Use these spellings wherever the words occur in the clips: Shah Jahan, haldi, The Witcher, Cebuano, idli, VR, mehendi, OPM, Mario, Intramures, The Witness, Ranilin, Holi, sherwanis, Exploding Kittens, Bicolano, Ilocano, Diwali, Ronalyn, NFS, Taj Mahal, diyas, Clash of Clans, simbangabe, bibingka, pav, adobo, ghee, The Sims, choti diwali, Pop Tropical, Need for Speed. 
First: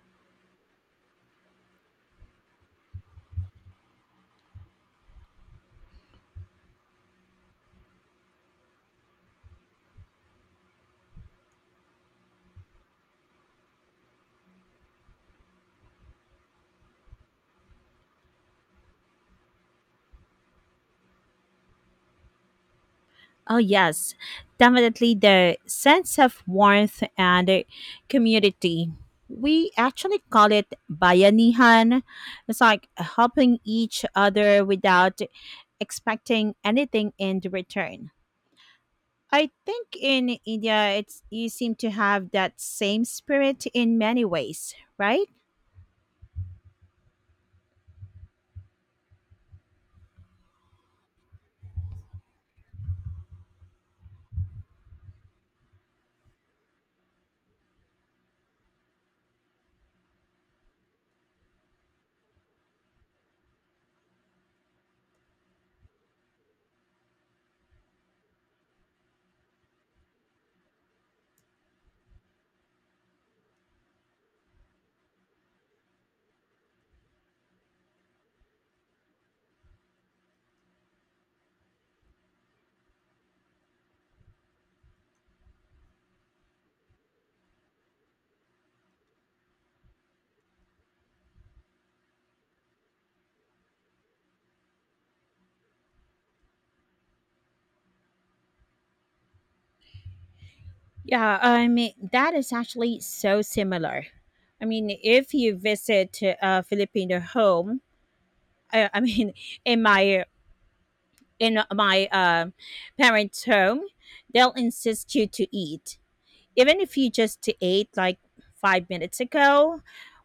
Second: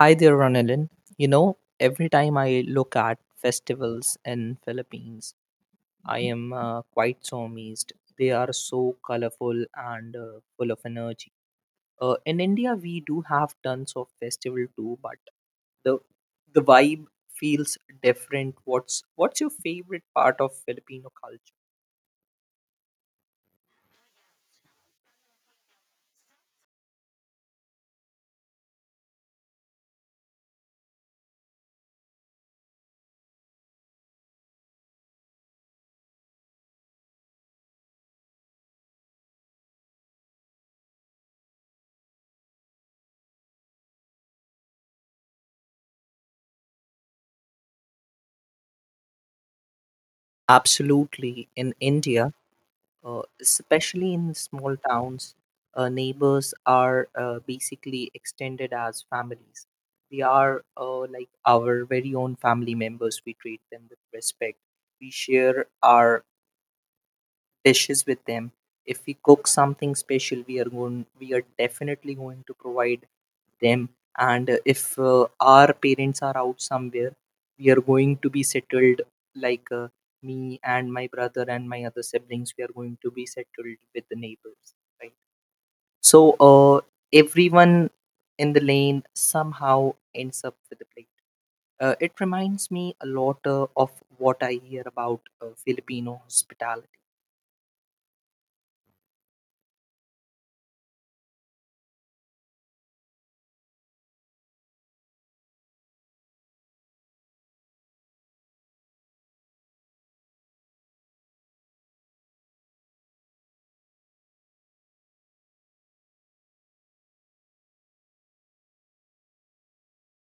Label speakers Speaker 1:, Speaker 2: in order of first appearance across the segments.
Speaker 1: Hi there, Ranilin. You know, every time I look at festivals in Philippines, I am quite so amazed. They are so colorful and full of energy. In India, we do have tons of festival too, but the the vibe feels different. What's your favorite part of Filipino culture?
Speaker 2: Oh, yes, definitely the sense of warmth and community. We actually call it bayanihan. It's like helping each other without expecting anything in return. I think in India, it's you seem to have that same spirit in many ways, right?
Speaker 1: Absolutely, in India. Especially in small towns, neighbors are basically extended as families. They are like our very own family members. We treat them with respect. We share our dishes with them. If we cook something special, we are definitely going to provide them. And if our parents are out somewhere, we are going to be settled like me and my brother and my other siblings. We are going to be settled with the neighbors, right? So everyone in the lane somehow ends up with a plate. It reminds me a lot of what I hear about Filipino hospitality.
Speaker 2: Yeah, I mean that is actually so similar. I mean, if you visit a Filipino home, I mean, in my in my parents' home, they'll insist you to eat, even if you just ate like 5 minutes ago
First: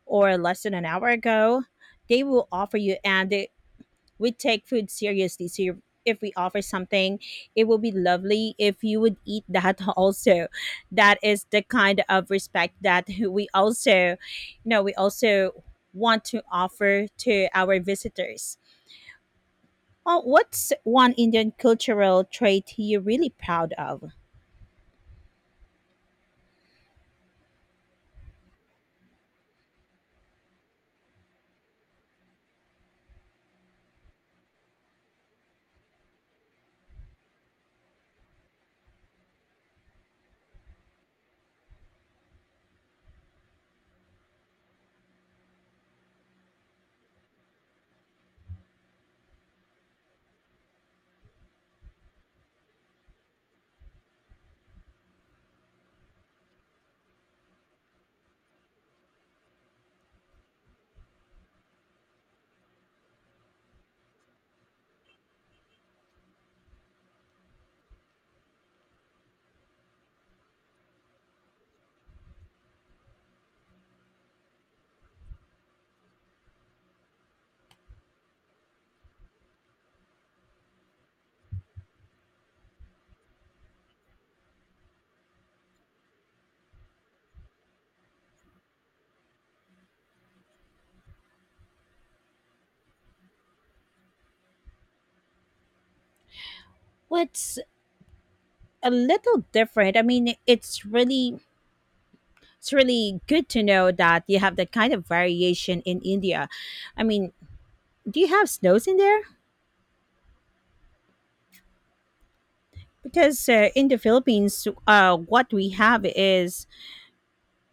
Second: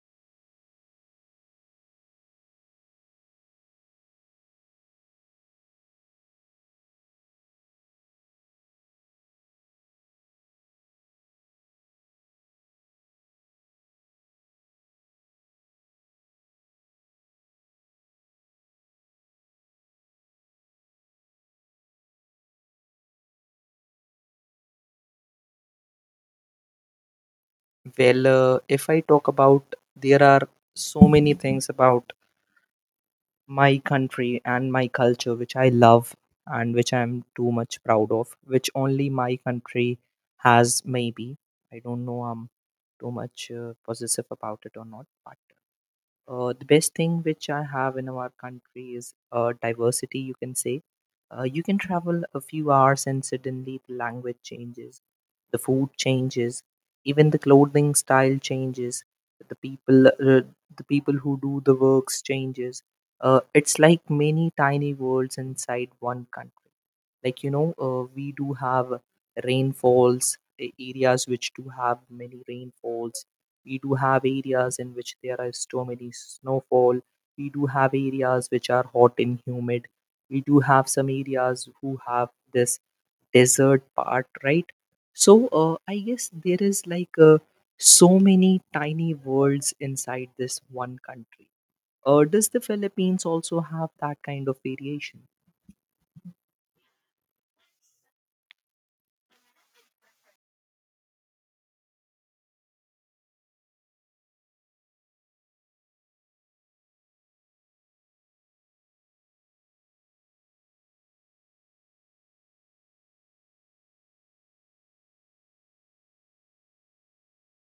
Speaker 2: or less than an hour ago. They will offer you, we take food seriously. So you if we offer something, it will be lovely if you would eat that also. That is the kind of respect that we also want to offer to our visitors. Oh, what's one Indian cultural trait you're really proud of?
Speaker 1: Well, if I talk about, there are so many things about my country and my culture which I love and which I'm too much proud of, which only my country has, maybe. I don't know, I'm too much possessive about it or not, but the best thing which I have in our country is diversity, you can say. You can travel a few hours and suddenly the language changes, the food changes, even the clothing style changes, the people, uh, the people who do the works changes. It's like many tiny worlds inside one country. Like we do have rainfalls, areas which do have many rainfalls, we do have areas in which there is too many snowfall, we do have areas which are hot and humid, we do have some areas who have this desert part, right? So I guess there is like so many tiny worlds inside this one country. Does the Philippines also have that kind of variation?
Speaker 2: What's a little different? I mean, it's really good to know that you have that kind of variation in India. I mean, do you have snows in there? Because in the Philippines, what we have is,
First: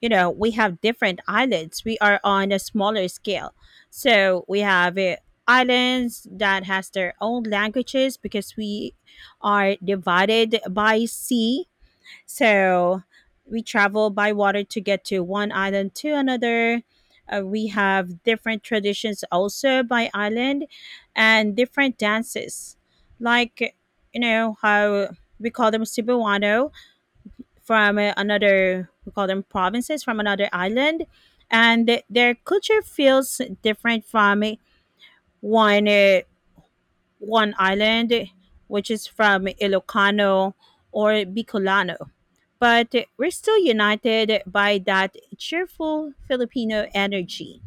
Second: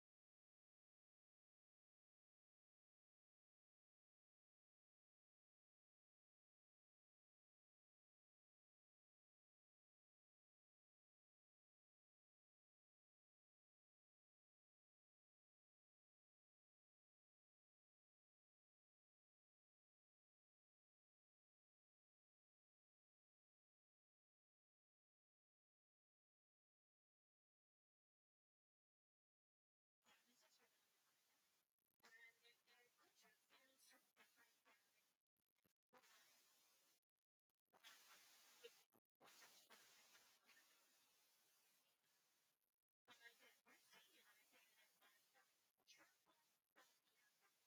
Speaker 2: you know, we have different islands. We are on a smaller scale. So we have islands that has their own languages because we are divided by sea. So we travel by water to get to one island to another. We have different traditions also by island and different dances. Like, you know, how we call them Cebuano from another, we call them provinces from another island. And their culture feels different from one, uh, one island, which is from Ilocano or Bicolano, but we're still united by that cheerful Filipino energy.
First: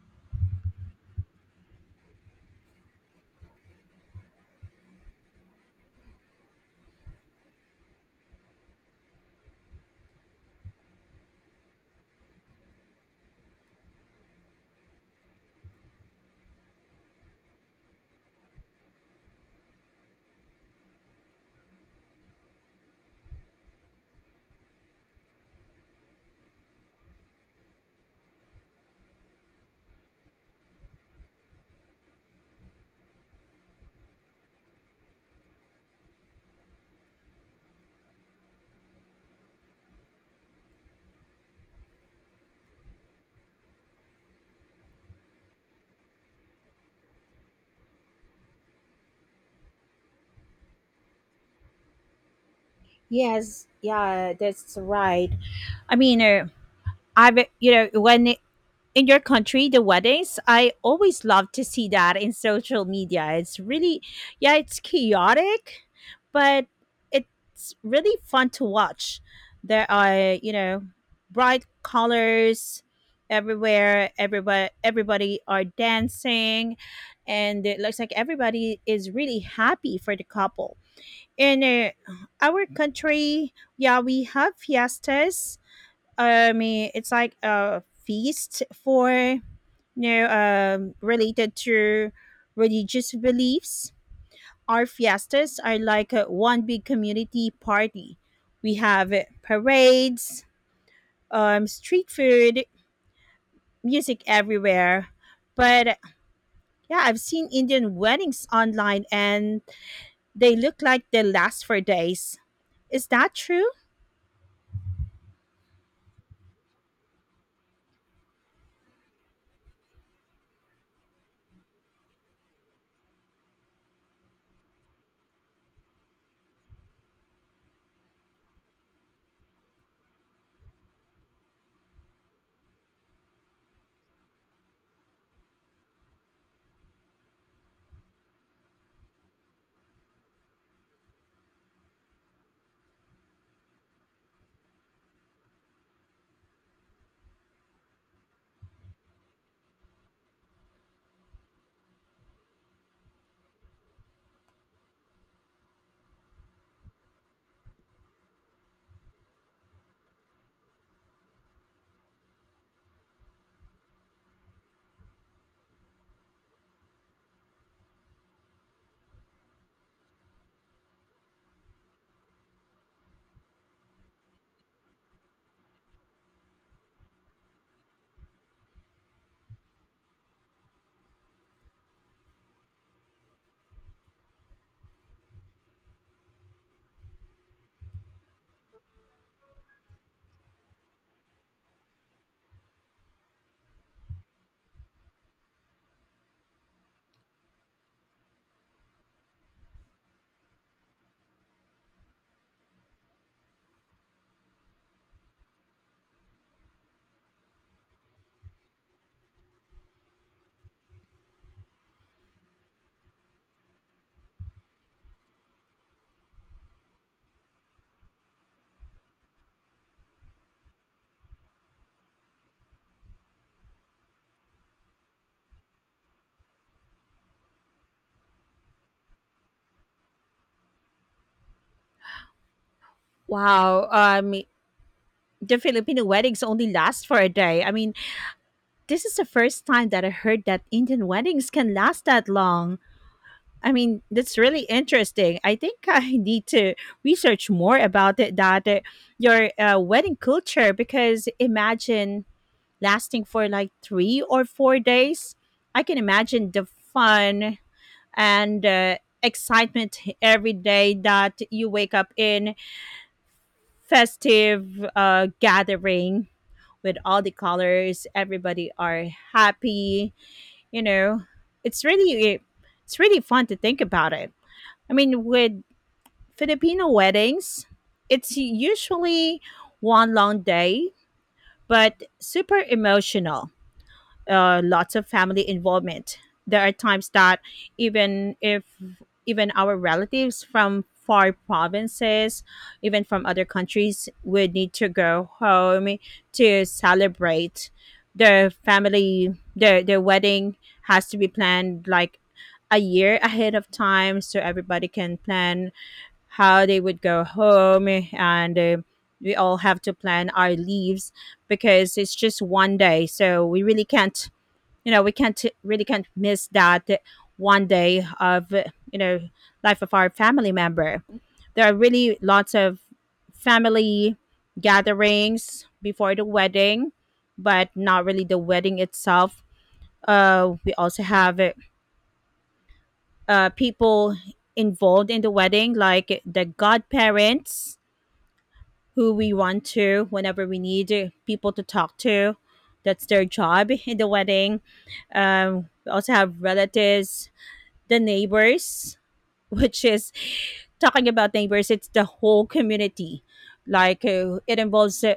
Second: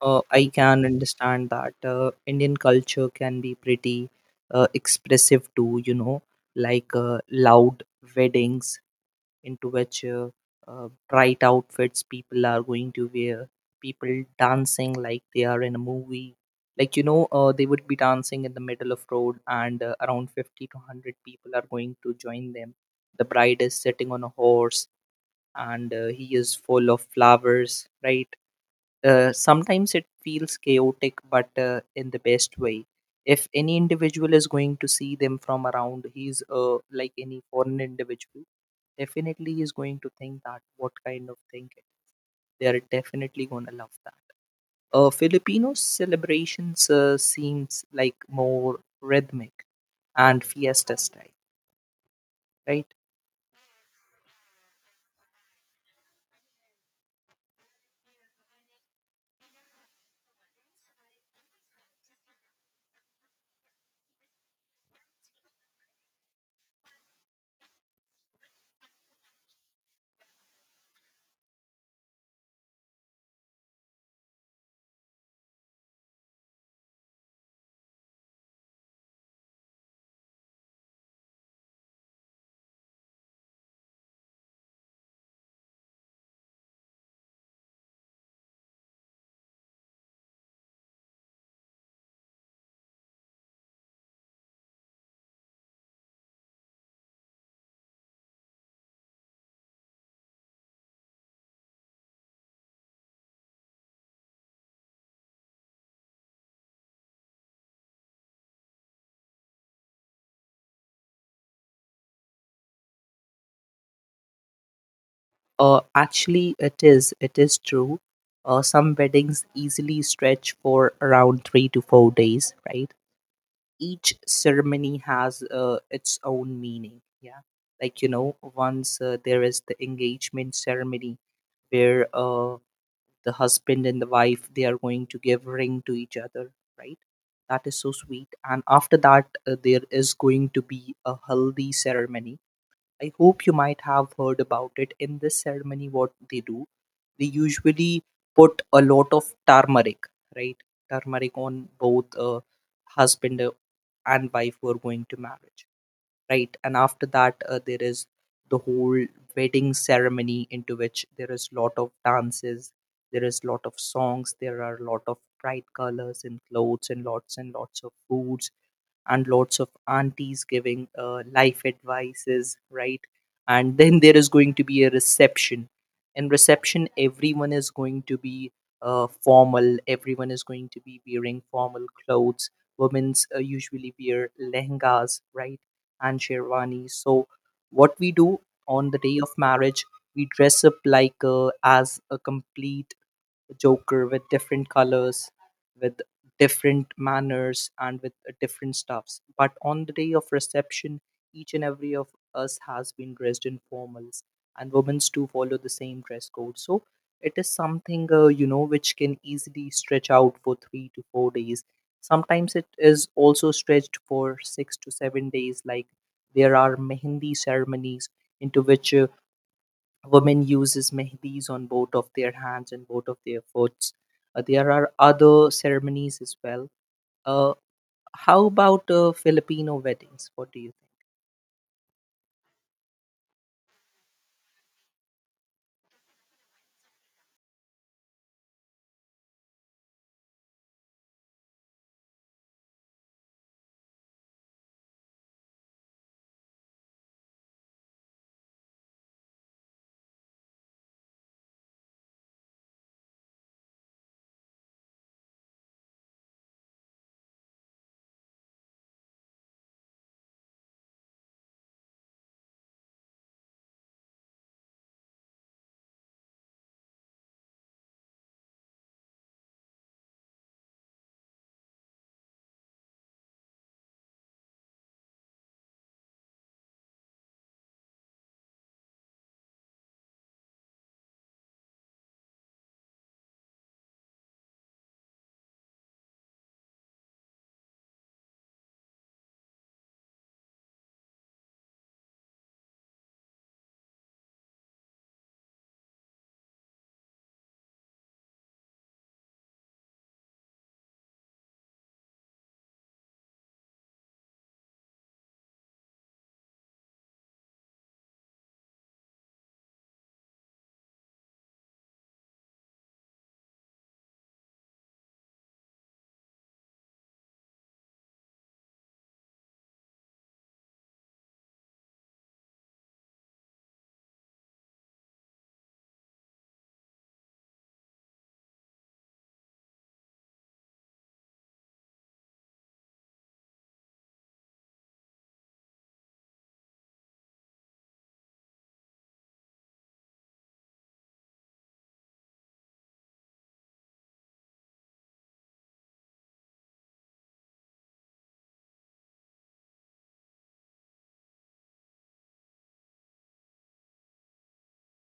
Speaker 1: I can understand that Indian culture can be pretty expressive too, you know, like loud weddings into which bright outfits people are going to wear, people dancing like they are in a movie. Like, you know, they would be dancing in the middle of road and around 50 to 100 people are going to join them. The bride is sitting on a horse and he is full of flowers, right? Sometimes it feels chaotic, but in the best way. If any individual is going to see them from around, he's like any foreign individual, definitely he is going to think that what kind of thing it is. They are definitely going to love that. Filipino celebrations seems like more rhythmic and fiesta style, right?
Speaker 2: Yes, yeah, that's right. I mean, I've you know, when in your country, the weddings, I always love to see that in social media. It's really, yeah, it's chaotic, but it's really fun to watch. There are, you know, bright colors everywhere. Everybody are dancing, and it looks like everybody is really happy for the couple. In our country, yeah, we have fiestas. I mean, it's like a feast for, no, related to religious beliefs, our fiestas are like one big community party. We have parades, street food, music everywhere. But yeah, I've seen Indian weddings online, and they look like they last for days. Is that true?
Speaker 1: Actually, it is. It is true. Some weddings easily stretch for around 3 to 4 days, right? Each ceremony has its own meaning. Yeah. Like, you know, once there is the engagement ceremony where the husband and the wife, they are going to give ring to each other, right? That is so sweet. And after that, there is going to be a haldi ceremony. I hope you might have heard about it. In this ceremony, what they do, they usually put a lot of turmeric, right? Turmeric on both husband and wife who are going to marriage, right? And after that, there is the whole wedding ceremony into which there is lot of dances, there is lot of songs, there are lot of bright colors and clothes and lots of foods and lots of aunties giving life advices, right? And then there is going to be a reception. In reception, everyone is going to be formal, everyone is going to be wearing formal clothes. Women's usually wear lehengas, right? And sherwanis. So what we do on the day of marriage, we dress up like as a complete joker with different colors, with different manners and with different stuffs. But on the day of reception, each and every of us has been dressed in formals, and women do follow the same dress code. So it is something you know which can easily stretch out for 3 to 4 days. Sometimes it is also stretched for 6 to 7 days. Like, there are mehendi ceremonies into which women uses Mehndi's on both of their hands and both of their foots. There are other ceremonies as well. uh, how about Filipino weddings? What do you think?
Speaker 2: Wow. The Filipino weddings only last for a day. I mean, this is the first time that I heard that Indian weddings can last that long. I mean, that's really interesting. I think I need to research more about it, that your wedding culture, because imagine lasting for like 3 or 4 days. I can imagine the fun and excitement every day that you wake up in festive gathering with all the colors. Everybody are happy. You know, it's really it's really fun to think about it. I mean, with Filipino weddings, it's usually one long day, but super emotional. Lots of family involvement. There are times that even if even our relatives from far provinces, even from other countries, would need to go home to celebrate their family. Their wedding has to be planned like a year ahead of time, so everybody can plan how they would go home. And we all have to plan our leaves, because it's just one day, so we really can't, we can't really, can't miss that one day of you know life of our family member. There are really lots of family gatherings before the wedding, but not really the wedding itself. We also have people involved in the wedding like the godparents, who we want to whenever we need people to talk to. That's their job in the wedding. We also have relatives, the neighbors, which is, talking about neighbors, it's the whole community. Like it involves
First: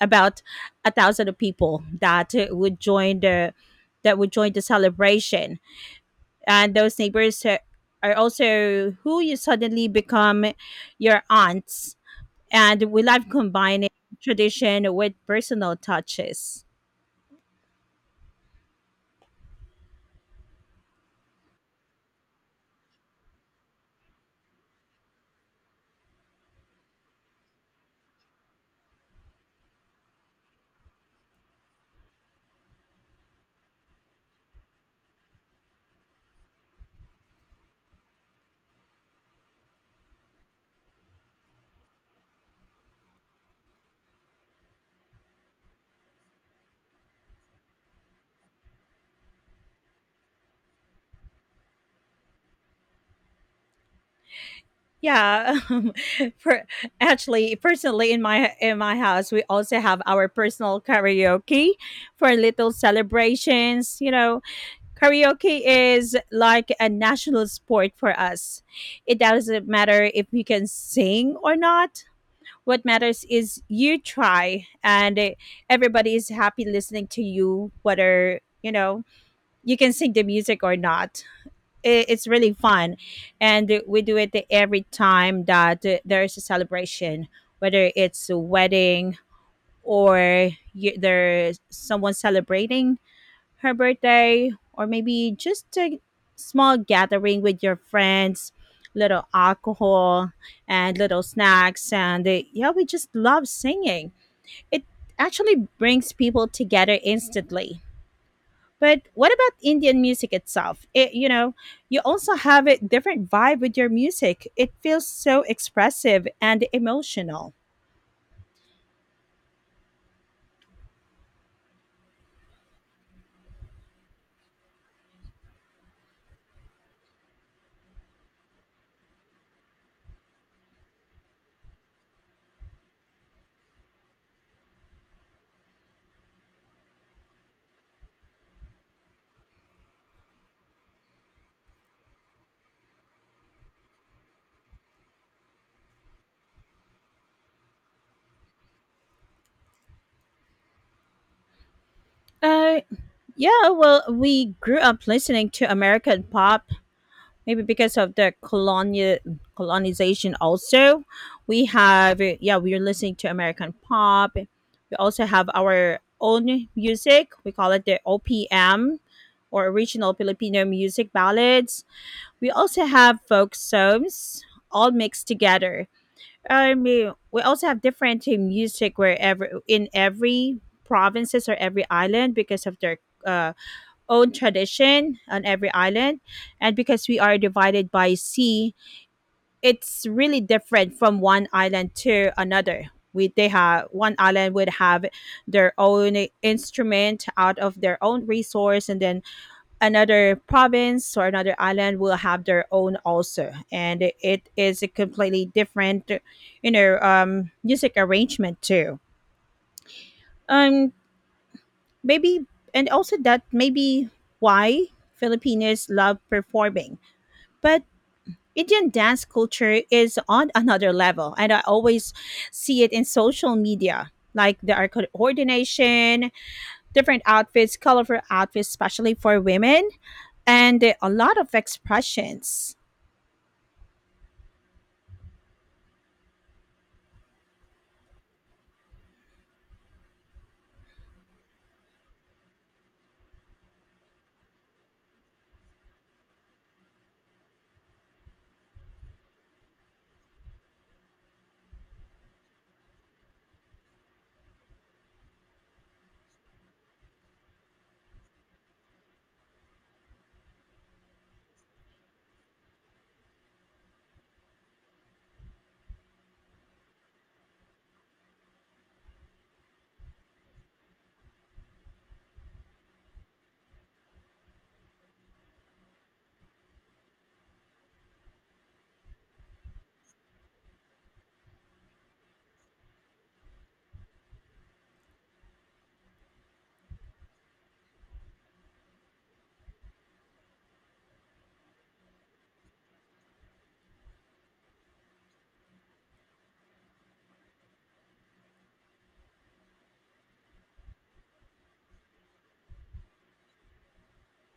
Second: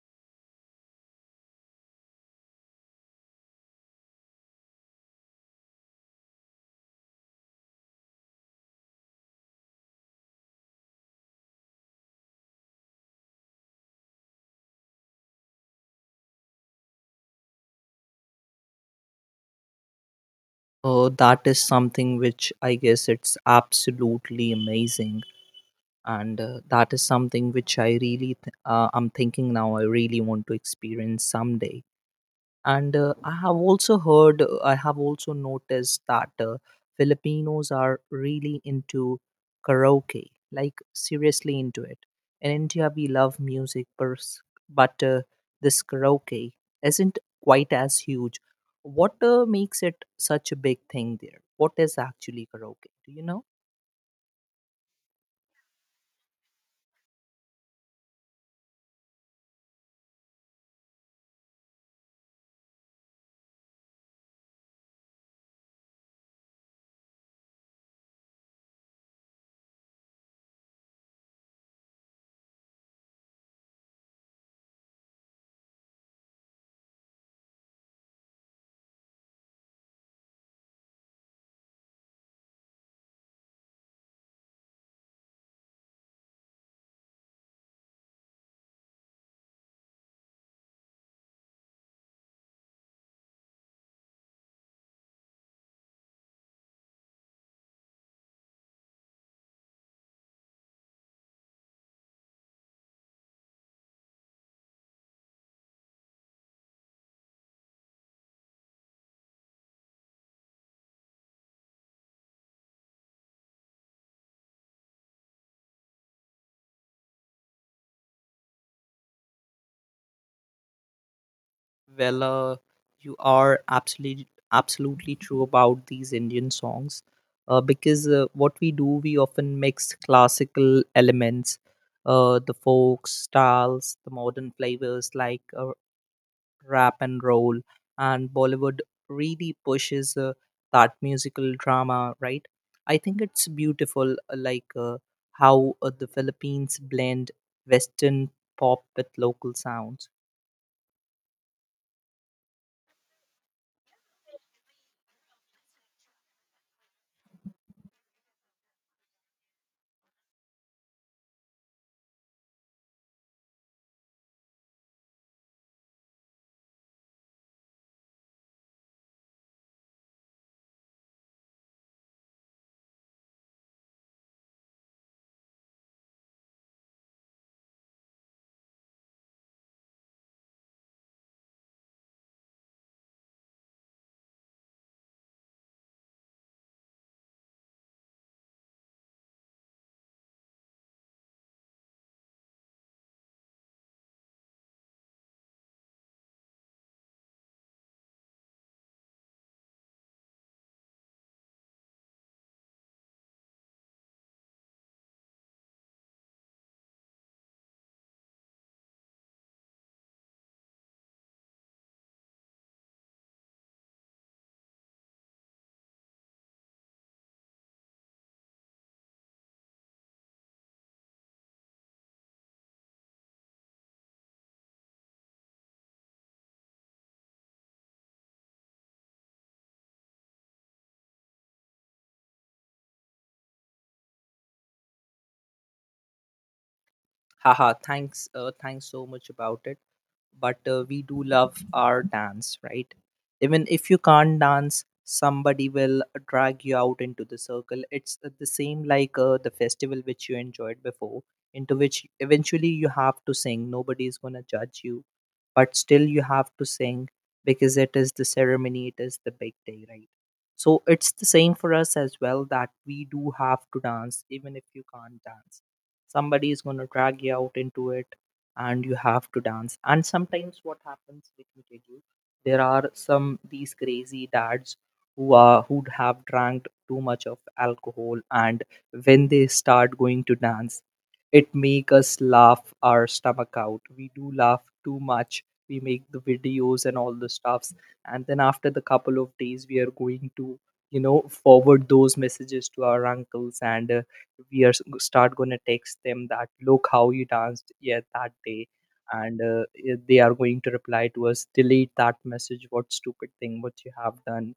Speaker 2: about a thousand of people that would join the that would join the celebration, and those neighbors are also who you suddenly become your aunts, and we love combining tradition with personal touches.
Speaker 1: That is something which I guess it's absolutely amazing, and that is something which I really I'm thinking now. I really want to experience someday. And I have also heard, I have also noticed that Filipinos are really into karaoke, like seriously into it. In India we love music but this karaoke isn't quite as huge. What makes it such a big thing there? What is actually karaoke, do you know?
Speaker 2: Yeah, per, actually, personally, in my house, we also have our personal karaoke for little celebrations. You know, karaoke is like a national sport for us. It doesn't matter if you can sing or not. What matters is you try, and everybody is happy listening to you, whether, you know, you can sing the music or not. It's really fun, and we do it every time that there is a celebration, whether it's a wedding, or there's someone celebrating her birthday, or maybe just a small gathering with your friends, little alcohol and little snacks. And yeah, we just love singing. It actually brings people together instantly. But what about Indian music itself? You also have a different vibe with your music. It feels so expressive and emotional.
Speaker 1: Well, you are absolutely true about these Indian songs, because what we do, we often mix classical elements, the folk styles, the modern flavors like rap and roll, and Bollywood really pushes that musical drama, right? I think it's beautiful, like how the Philippines blend Western pop with local sounds.
Speaker 2: Uh, Yeah, well, we grew up listening to American pop, maybe because of the colonial colonization also. We have Yeah, we are listening to American pop. We also have our own music. We call it the OPM, or original Filipino music ballads. We also have folk songs, all mixed together. I mean, we also have different music wherever, in every provinces or every island, because of their uh, own tradition on every island. And because we are divided by sea, it's really different from one island to another. They have, one island would have their own instrument out of their own resource, and then another province or another island will have their own also, and it is a completely different, music arrangement too. um Maybe, and also that maybe why Filipinos love performing. But Indian dance culture is on another level, and I always see it in social media. Like there are coordination, different outfits, colorful outfits, especially for women, and a lot of expressions.
Speaker 1: Haha, thanks thanks so much about it. But we do love our dance, right? Even if you can't dance, somebody will drag you out into the circle. It's the same like the festival which you enjoyed before, into which eventually you have to sing. Nobody is going to judge you, but still you have to sing because it is the ceremony, it is the big day, right? So it's the same for us as well that we do have to dance, even if you can't dance. Somebody is going to drag you out into it and you have to dance. And sometimes what happens, let me tell you, there are some these crazy dads who are who'd have drank too much of alcohol, and when they start going to dance, it make us laugh our stomach out. We do laugh too much, we make the videos and all the stuffs, and then after the couple of days we are going to, you know, forward those messages to our uncles. And we are start going to text them that look how you danced, yeah, that day. And they are going to reply to us, delete that message, what stupid thing what you have done.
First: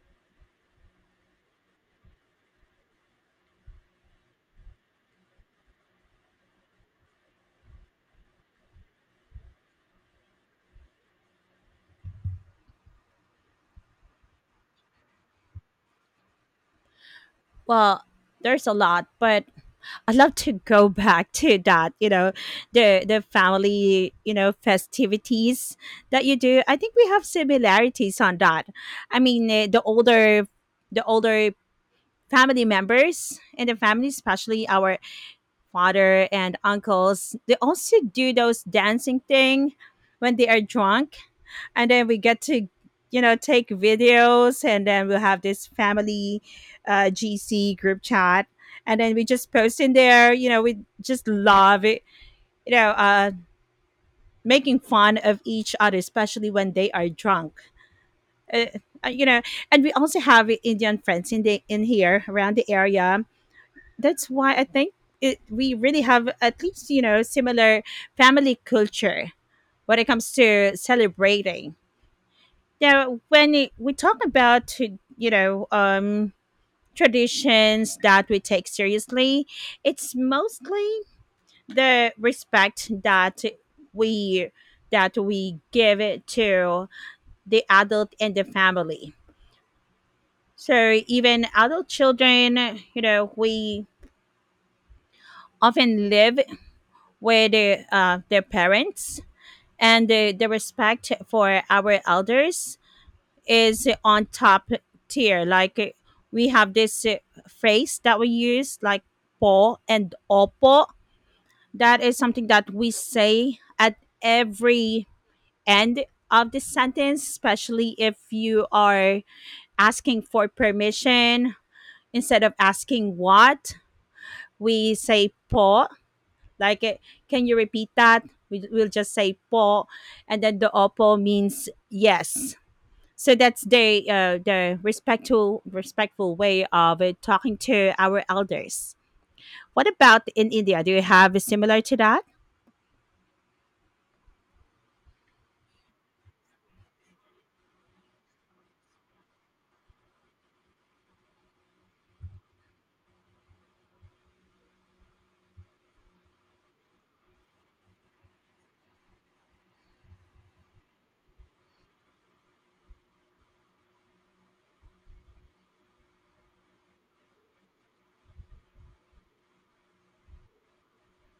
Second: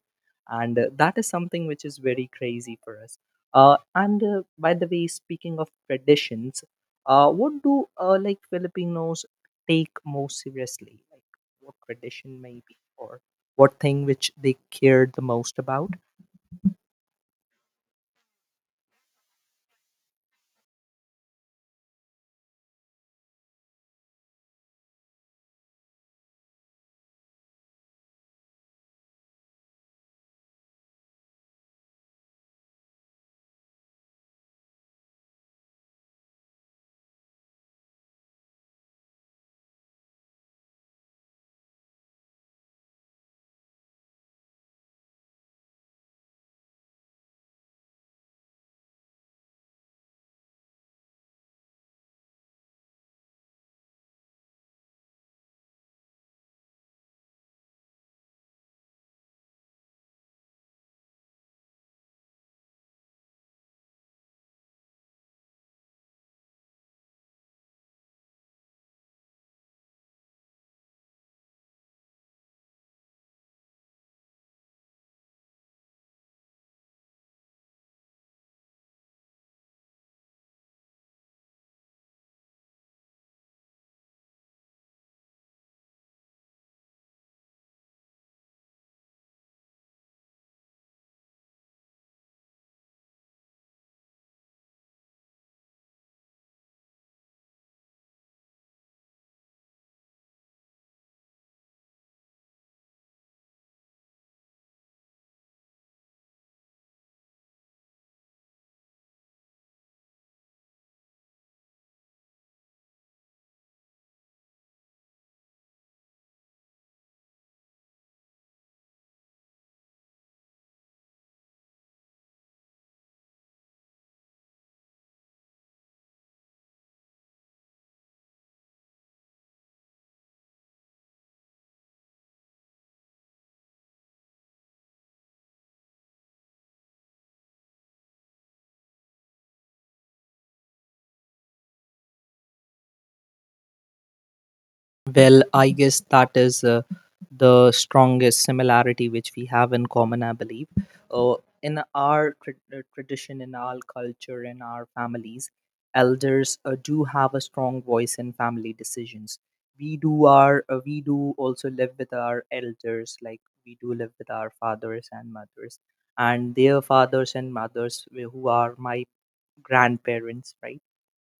Speaker 1: And that is something which is very crazy for us. And By the way, speaking of traditions, what do like Filipinos take most seriously? Like what tradition maybe or what thing which they cared the most about?
Speaker 2: Well, there's a lot, but I'd love to go back to that. You know, the family festivities that you do. I think we have similarities on that. I mean, the older family members and the family, especially our father and uncles, they also do those dancing thing when they are drunk. And then we get to take videos, and then we'll have this family GC group chat. And then we just post in there we just love it, you know, uh, making fun of each other, especially when they are drunk. Uh, uh, you know, and we also have Indian friends in the in here around the area. That's why I think we really have at least similar family culture when it comes to celebrating. Now, when we talk about you know um, traditions that we take seriously, it's mostly the respect that we we give it to the adult and the family. So even adult children, we often live with their parents, and the respect for our elders is on top tier, like we have this phrase that we use, like po and opo. That is something that we say at every end of the sentence, especially if you are asking for permission. Instead of asking what, we say po. Like, can you repeat that? We'll just say po, and then the opo means yes. So that's the respectful way of talking to our elders. What about in India? Do you have a similar to that?
Speaker 1: Well, I guess that is the strongest similarity which we have in common, I believe. Uh, in our tradition, in our culture, in our families, elders do have a strong voice in family decisions. We do also live with our elders, like we do live with our fathers and mothers, and their fathers and mothers who are my grandparents, right?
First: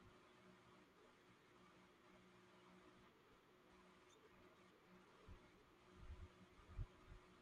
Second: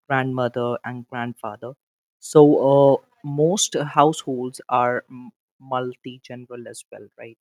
Speaker 1: Grandmother and grandfather. So uh, most households are multi-general as well, right?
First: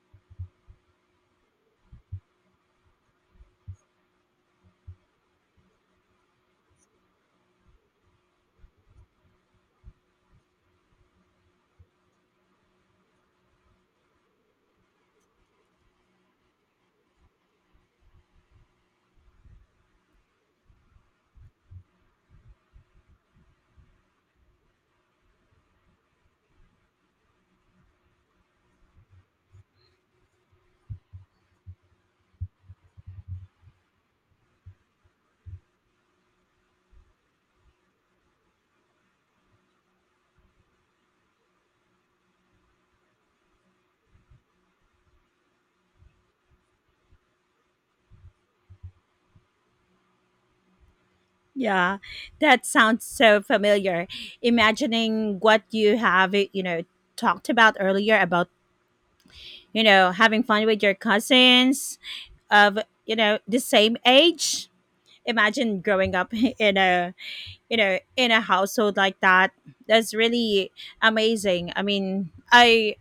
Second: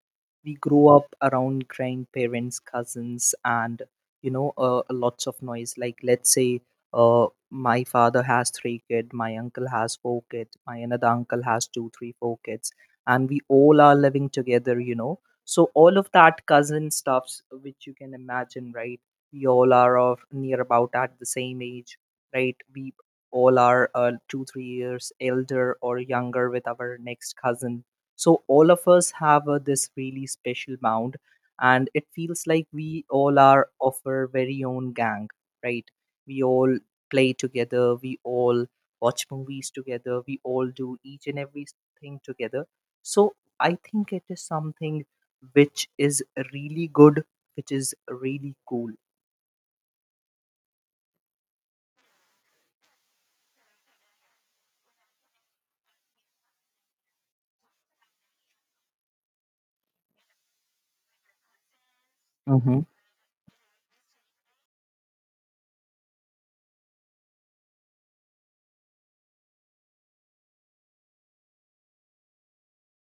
Speaker 1: We grow up around grandparents, cousins, and you know lots of noise. Like let's say my father has three kids, my uncle has four kids, my another uncle has two, three, four kids, and we all are living together. You know, so all of that cousin stuffs which you can imagine, right? We all are of near about at the same age, right? We all are two, 3 years elder or younger with our next cousin. So all of us have this really special bond, and it feels like we all are of our very own gang, right? We all play together, we all watch movies together, we all do each and everything together. So I think it is something which is really good, which is really cool.
Speaker 2: Yeah, that sounds so familiar. Imagining what you have, talked about earlier about, having fun with your cousins of, the same age. Imagine growing up in a, in a household like that. That's really amazing. I mean, I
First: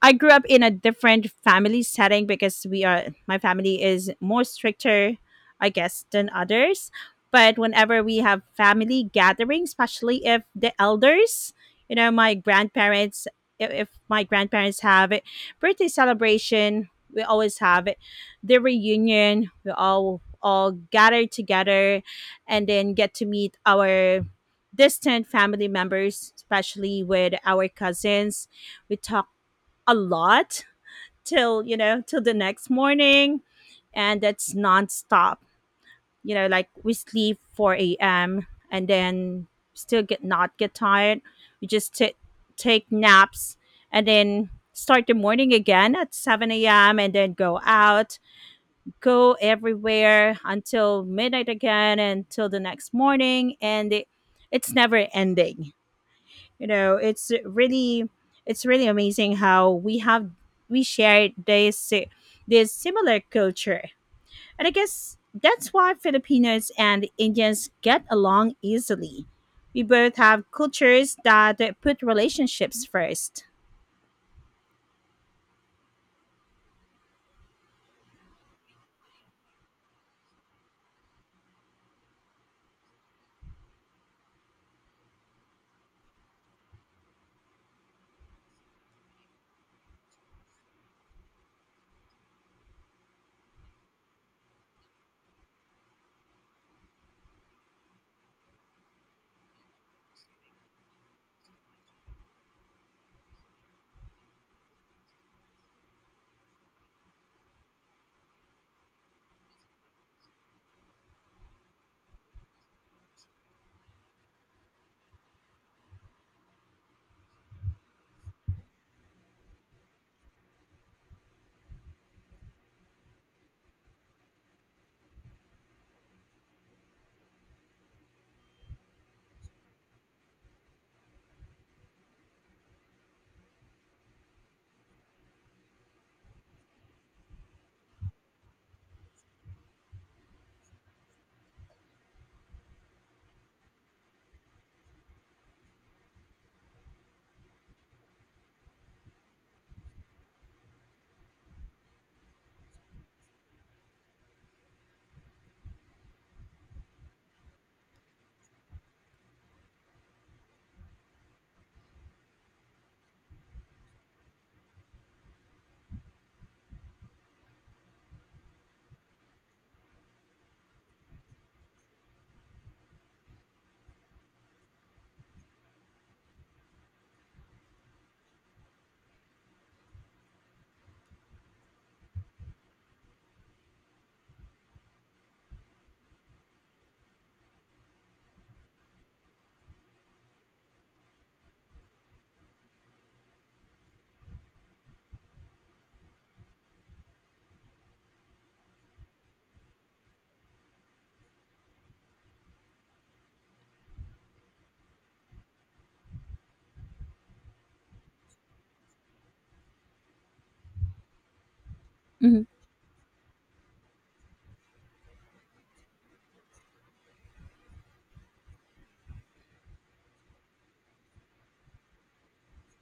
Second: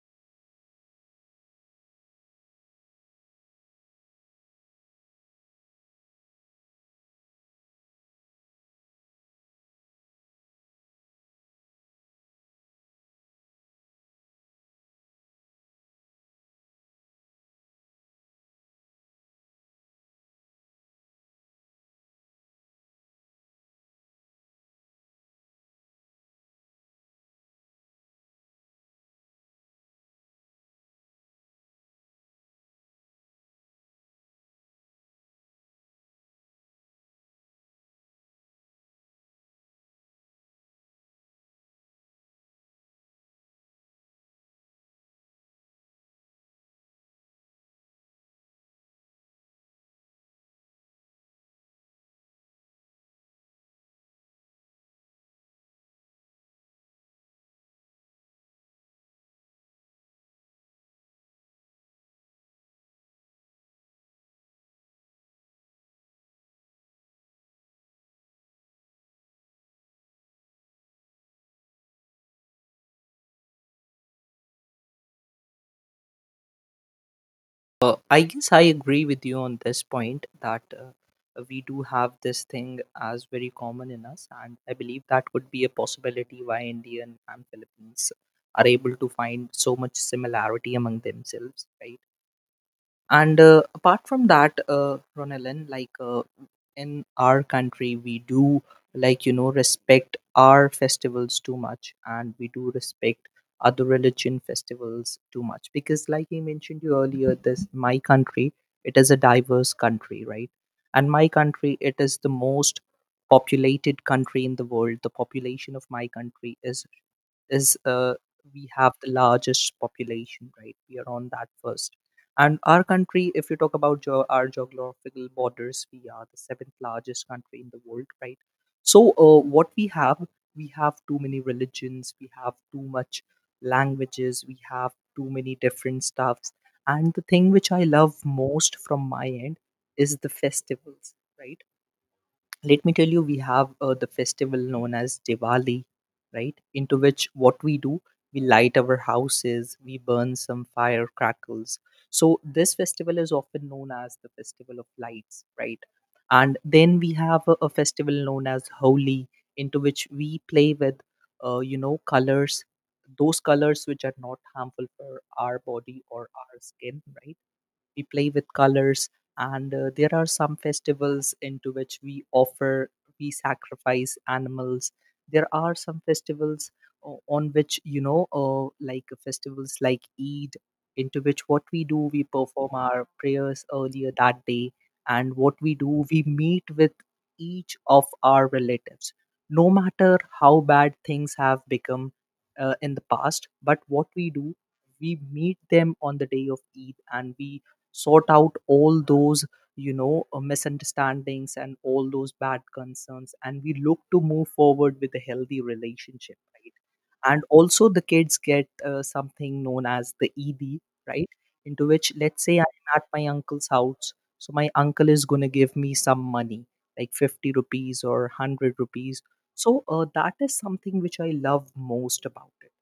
Speaker 2: I grew up in a different family setting, because we are my family is more stricter, I guess, than others. But whenever we have family gatherings, especially if the elders, you know, my grandparents, if my grandparents have it, birthday celebration, we always have it, the reunion, we all gather together, and then get to meet our distant family members, especially with our cousins. We talk a lot, till you know till the next morning, and that's nonstop. Like, we sleep 4 a.m., and then still get not get tired. We just take naps, and then start the morning again at 7 a.m., and then go out, go everywhere until midnight again, until the next morning. And it's never ending. you know it's really it's really amazing how we share this similar culture. And I guess that's why Filipinos and Indians get along easily. We both have cultures that put relationships first.
Speaker 1: I guess I agree with you on this point that we do have this thing as very common in us, and I believe that would be a possibility why Indian and Philippines are able to find so much similarity among themselves, right? And apart from that, Ronalyn, like in our country, we do like you know respect our festivals too much, and we do respect other religion festivals too much because, like I mentioned you earlier, this my country it is a diverse country, right? And my country it is the most populated country in the world. The population of my country is we have the largest population, right? We are on that first, and our country, if you talk about our geographical borders, we are the seventh largest country in the world, right? So, what we have too many religions, we have too much languages, we have too many different stuffs. And the thing which I love most from my end is the festivals, right? Let me tell you, we have the festival known as Diwali, right, into which what we do, we light our houses, we burn some firecrackers. So this festival is often known as the festival of lights, right? And then we have a festival known as Holi, into which we play with colors, those colors which are not harmful for our body or our skin, right? We play with colors. And there are some festivals into which we offer, we sacrifice animals. There are some festivals on which like festivals like Eid, into which what we do, we perform our prayers earlier that day. And what we do, we meet with each of our relatives, no matter how bad things have become in the past. But what we do, we meet them on the day of Eid, and we sort out all those misunderstandings and all those bad concerns, and we look to move forward with a healthy relationship, right? And also the kids get something known as the ed, right, into which, let's
Speaker 2: Mhm.
Speaker 1: say I'm at my uncle's house. So my uncle is going to give me some money, like 50 rupees or 100 rupees. So that is something which I love most about it.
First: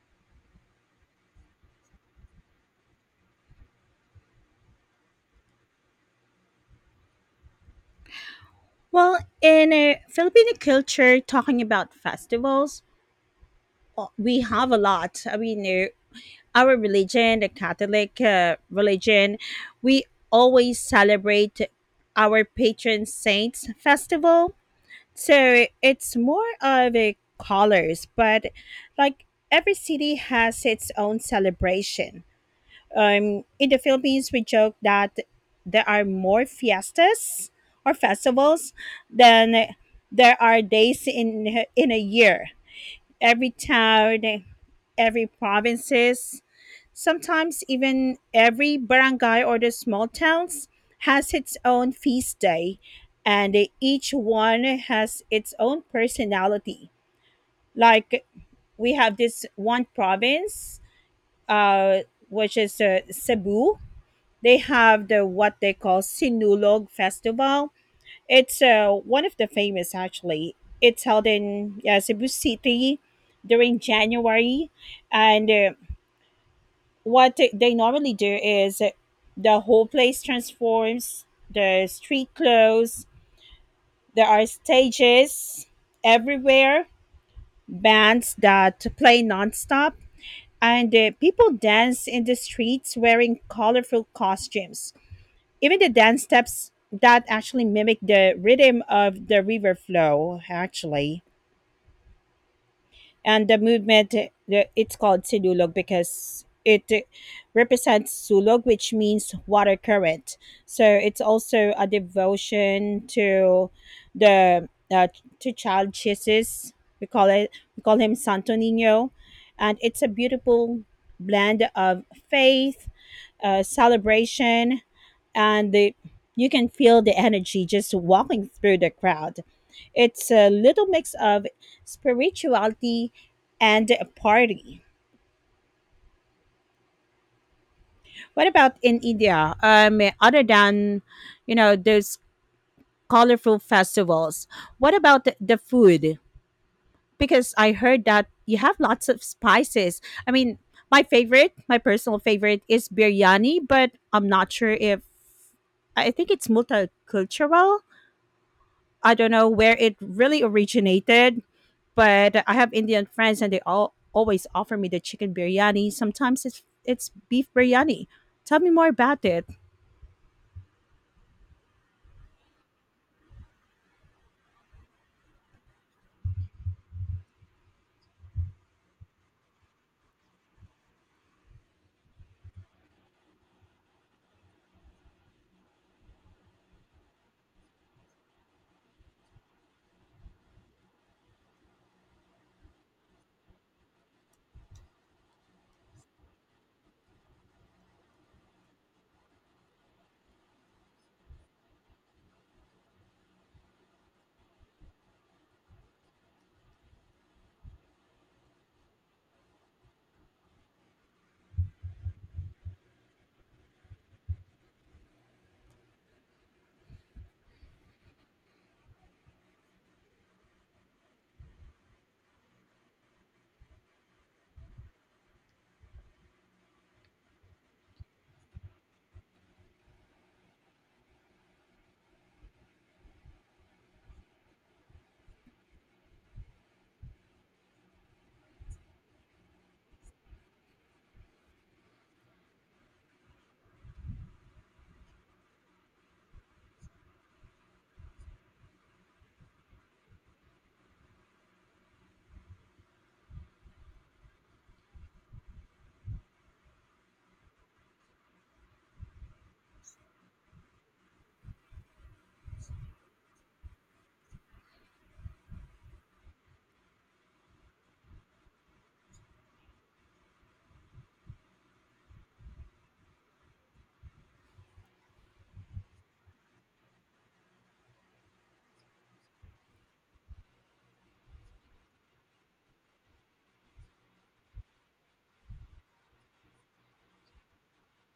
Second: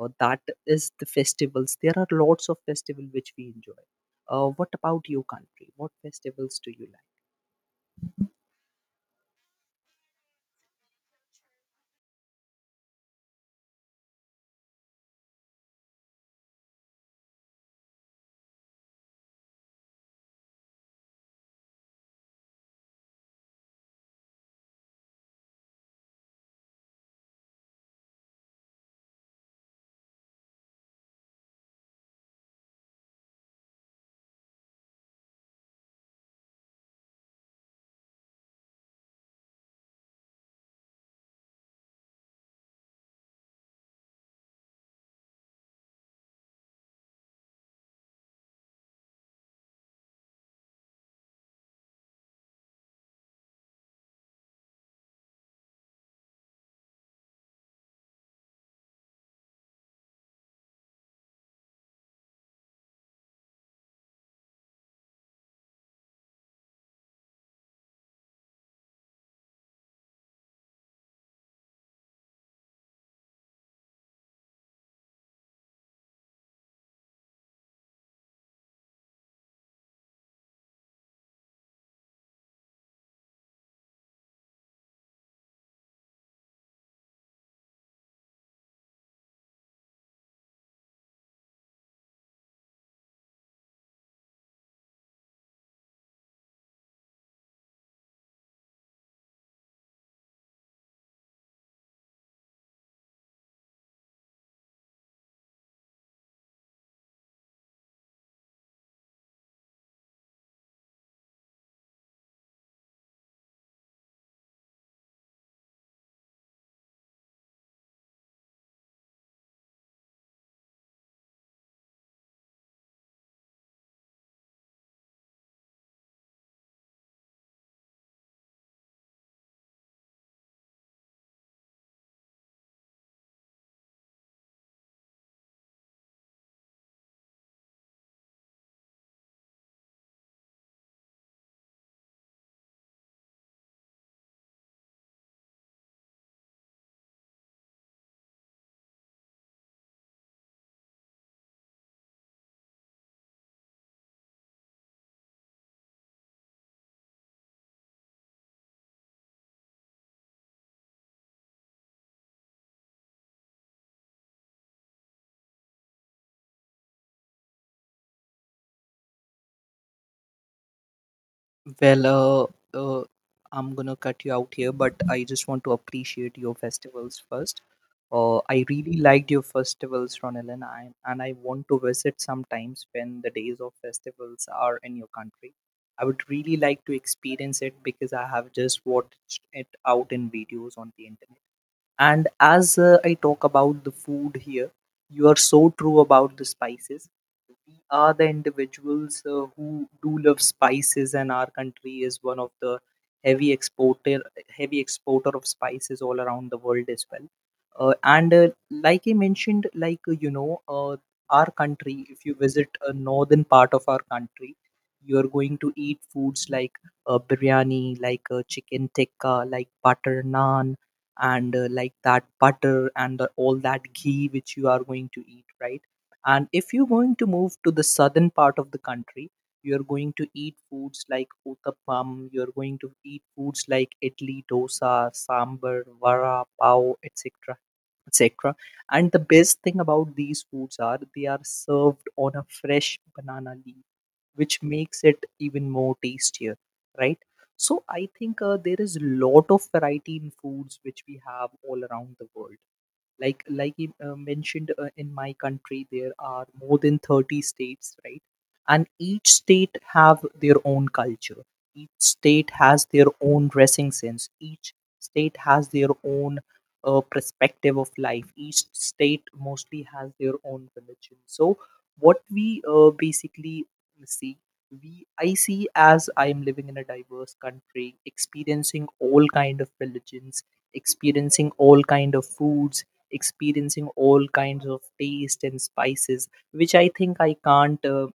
Speaker 1: That is the festivals. There are lots of festival which we enjoy. What about your country? What festivals do you
Speaker 2: Well, in a Filipino culture, talking about festivals, we have a lot. Our religion, the Catholic religion, we always celebrate our patron saints festival. So it's more of a colors, but like every city has its own celebration. In the Philippines, we joke that there are more fiestas or festivals than there are days in a year. Every town, every provinces, sometimes even every barangay or the small towns has its own feast day, and each one has its own personality. Like we have this one province, uh, which is Cebu, they have the what they call Sinulog Festival. It's one of the famous actually. It's held in Cebu City during January, and what they normally do is the whole place transforms. The street clothes. There are stages everywhere. Bands that play nonstop, and people dance in the streets wearing colorful costumes. Even the dance steps that actually mimic the rhythm of the river flow, actually, and the movement it's called Silulog because it represents Sulog, which means water current. So it's also a devotion to the to child Jesus. We call it we call him Santo Nino, and it's a beautiful blend of faith, celebration, and the you can feel the energy just walking through the crowd. It's a little mix of spirituality and party. What about in India? Other than you know those colorful festivals, what about the food? Because I heard that you have lots of spices. I mean, my personal favorite, is biryani, but I'm not sure if I think it's multicultural. I don't know where it really originated, but I have Indian friends and they all always offer me the chicken biryani. Sometimes it's beef biryani. Tell me more about it.
Speaker 1: like? Well uh, uh, I'm gonna cut you out here, but I just want to appreciate your festivals first. I really liked your festivals, Ronil, and I want to visit sometimes when the days of festivals are in your country. I would really like to experience it, because I have just watched it out in videos on the internet. And as I talk about the food here, you are so true about the spices. We are the individuals who do love spices, and our country is one of the heavy exporter heavy exporter of spices all around the world as well. And Like I mentioned, our country, if you visit a northern part of our country, you are going to eat foods like biryani, like chicken tikka, like butter naan, and like that butter and all that ghee which you are going to eat, right? And if you're going to move to the southern part of the country, you're going to eat foods like uttappam, you're going to eat foods like idli, dosa, sambar, vara, pav, etc. etc. And the best thing about these foods are they are served on a fresh banana leaf, which makes it even more tastier, right? So I think there is a lot of variety in foods which we have all around the world. Like you mentioned, in my country there are more than 30 states, right? And each state have their own culture, each state has their own dressing sense, each state has their own perspective of life, each state mostly has their own religion. So what we basically see, we I see, as I am living in a diverse country, experiencing all kind of religions, experiencing all kind of foods, experiencing all kinds of taste and spices, which I think I can't uh,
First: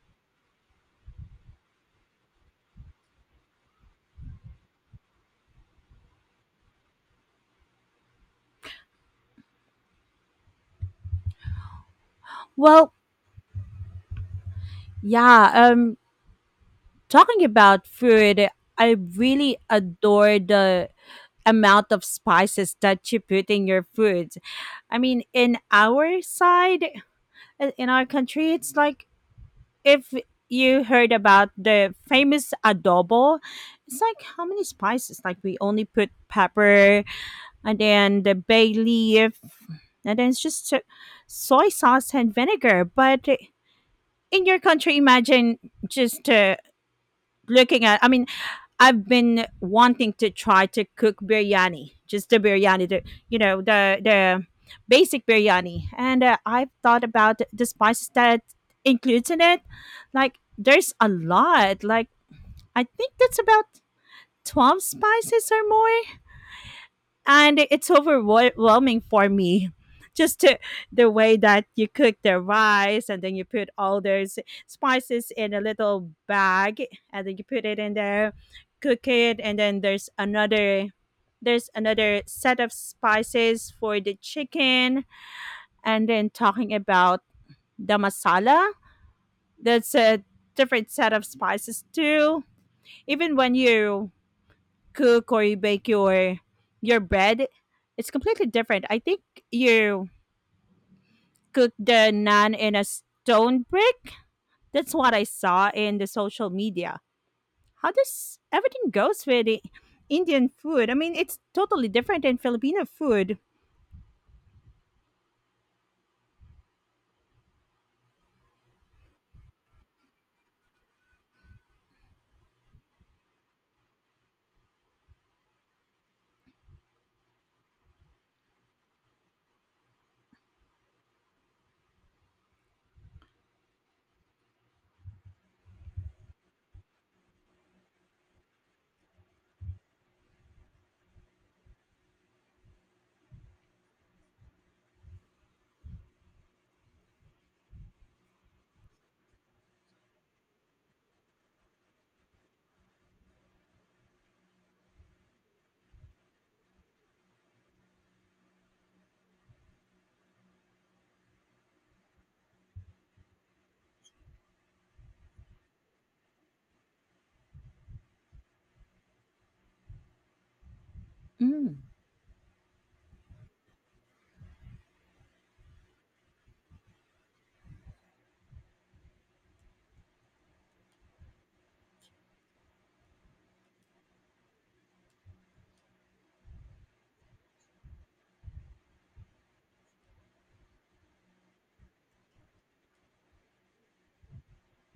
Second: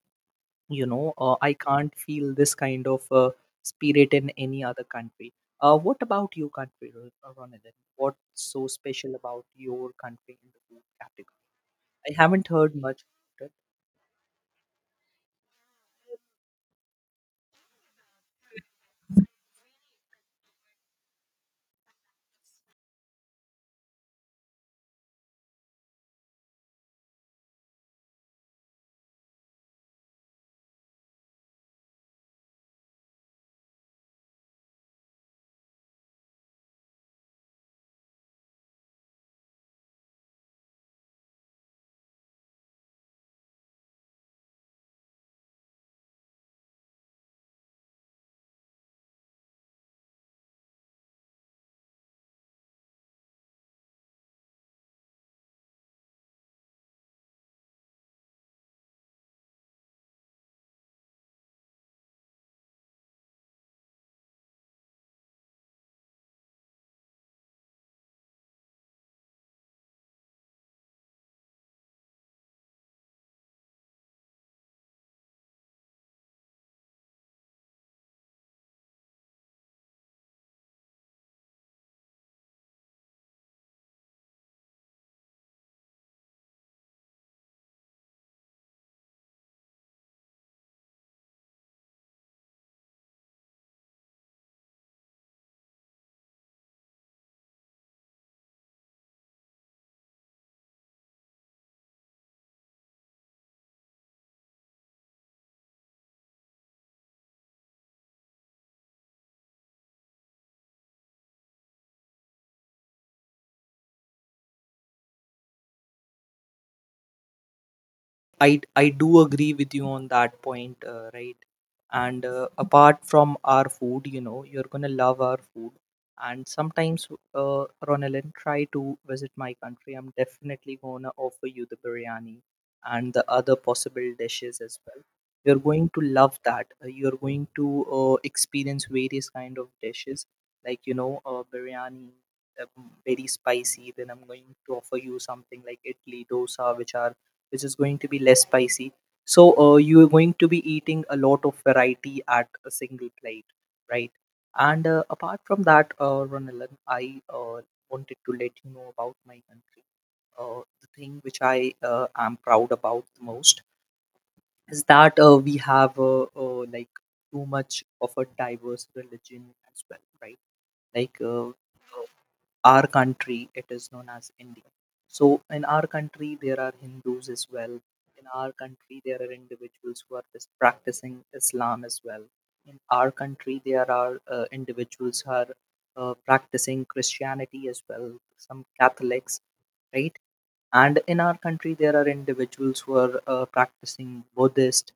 Speaker 1: you know uh, I can't feel this kind of spirit in any other country. What about your country, Ronathan? What's so special about your country in the food category? I haven't heard
Speaker 2: Well,
Speaker 1: much about it.
Speaker 2: yeah, talking about food, I really adore the amount of spices that you put in your food. I mean, in our side, in our country, it's like if you heard about the famous adobo, it's like how many spices? Like we only put pepper and then the bay leaf, and then soy sauce and vinegar. But in your country, imagine just looking at, I mean, I've been wanting to try to cook biryani, just the biryani, the you know the the basic biryani, and I've thought about the spices that includes in it. There's a lot. I think that's about 12 spices or more, and it's overwhelming for me, just to, the way that you cook the rice and then you put all those spices in a little bag and then you put it in there, cook it, and then there's another set of spices for the chicken. And then talking about the masala, that's a different set of spices too. Even when you cook or you bake your bread, it's completely different. I think you cook the naan in a stone brick. That's what I saw in the social media. How does everything goes with the Indian food? I mean, it's totally different than Filipino food.
Speaker 1: I do agree with you on that point, right? And apart from our food, you know, you're gonna love our food. And sometimes, Ronalyn, try to visit my country. I'm definitely gonna offer you the biryani and the other possible dishes as well. You're going to love that. You're going to experience various kind of dishes, like you know, biryani, uh, very spicy. Then I'm going to offer you something like idli, dosa, which is going to be less spicy. So you are going to be eating a lot of variety at a single plate, right? And apart from that, Ronalan, I wanted to let you know about my country. The thing which I am proud about the most is that we have like too much of a diverse religion as well, right? Like uh,
Speaker 2: Mm.
Speaker 1: uh, our country, it is known as India. So in our country there are Hindus as well, in our country there are individuals who are practicing Islam as well, in our country there are individuals who are practicing Christianity as well, some Catholics, right? And in our country there are individuals who are practicing buddhist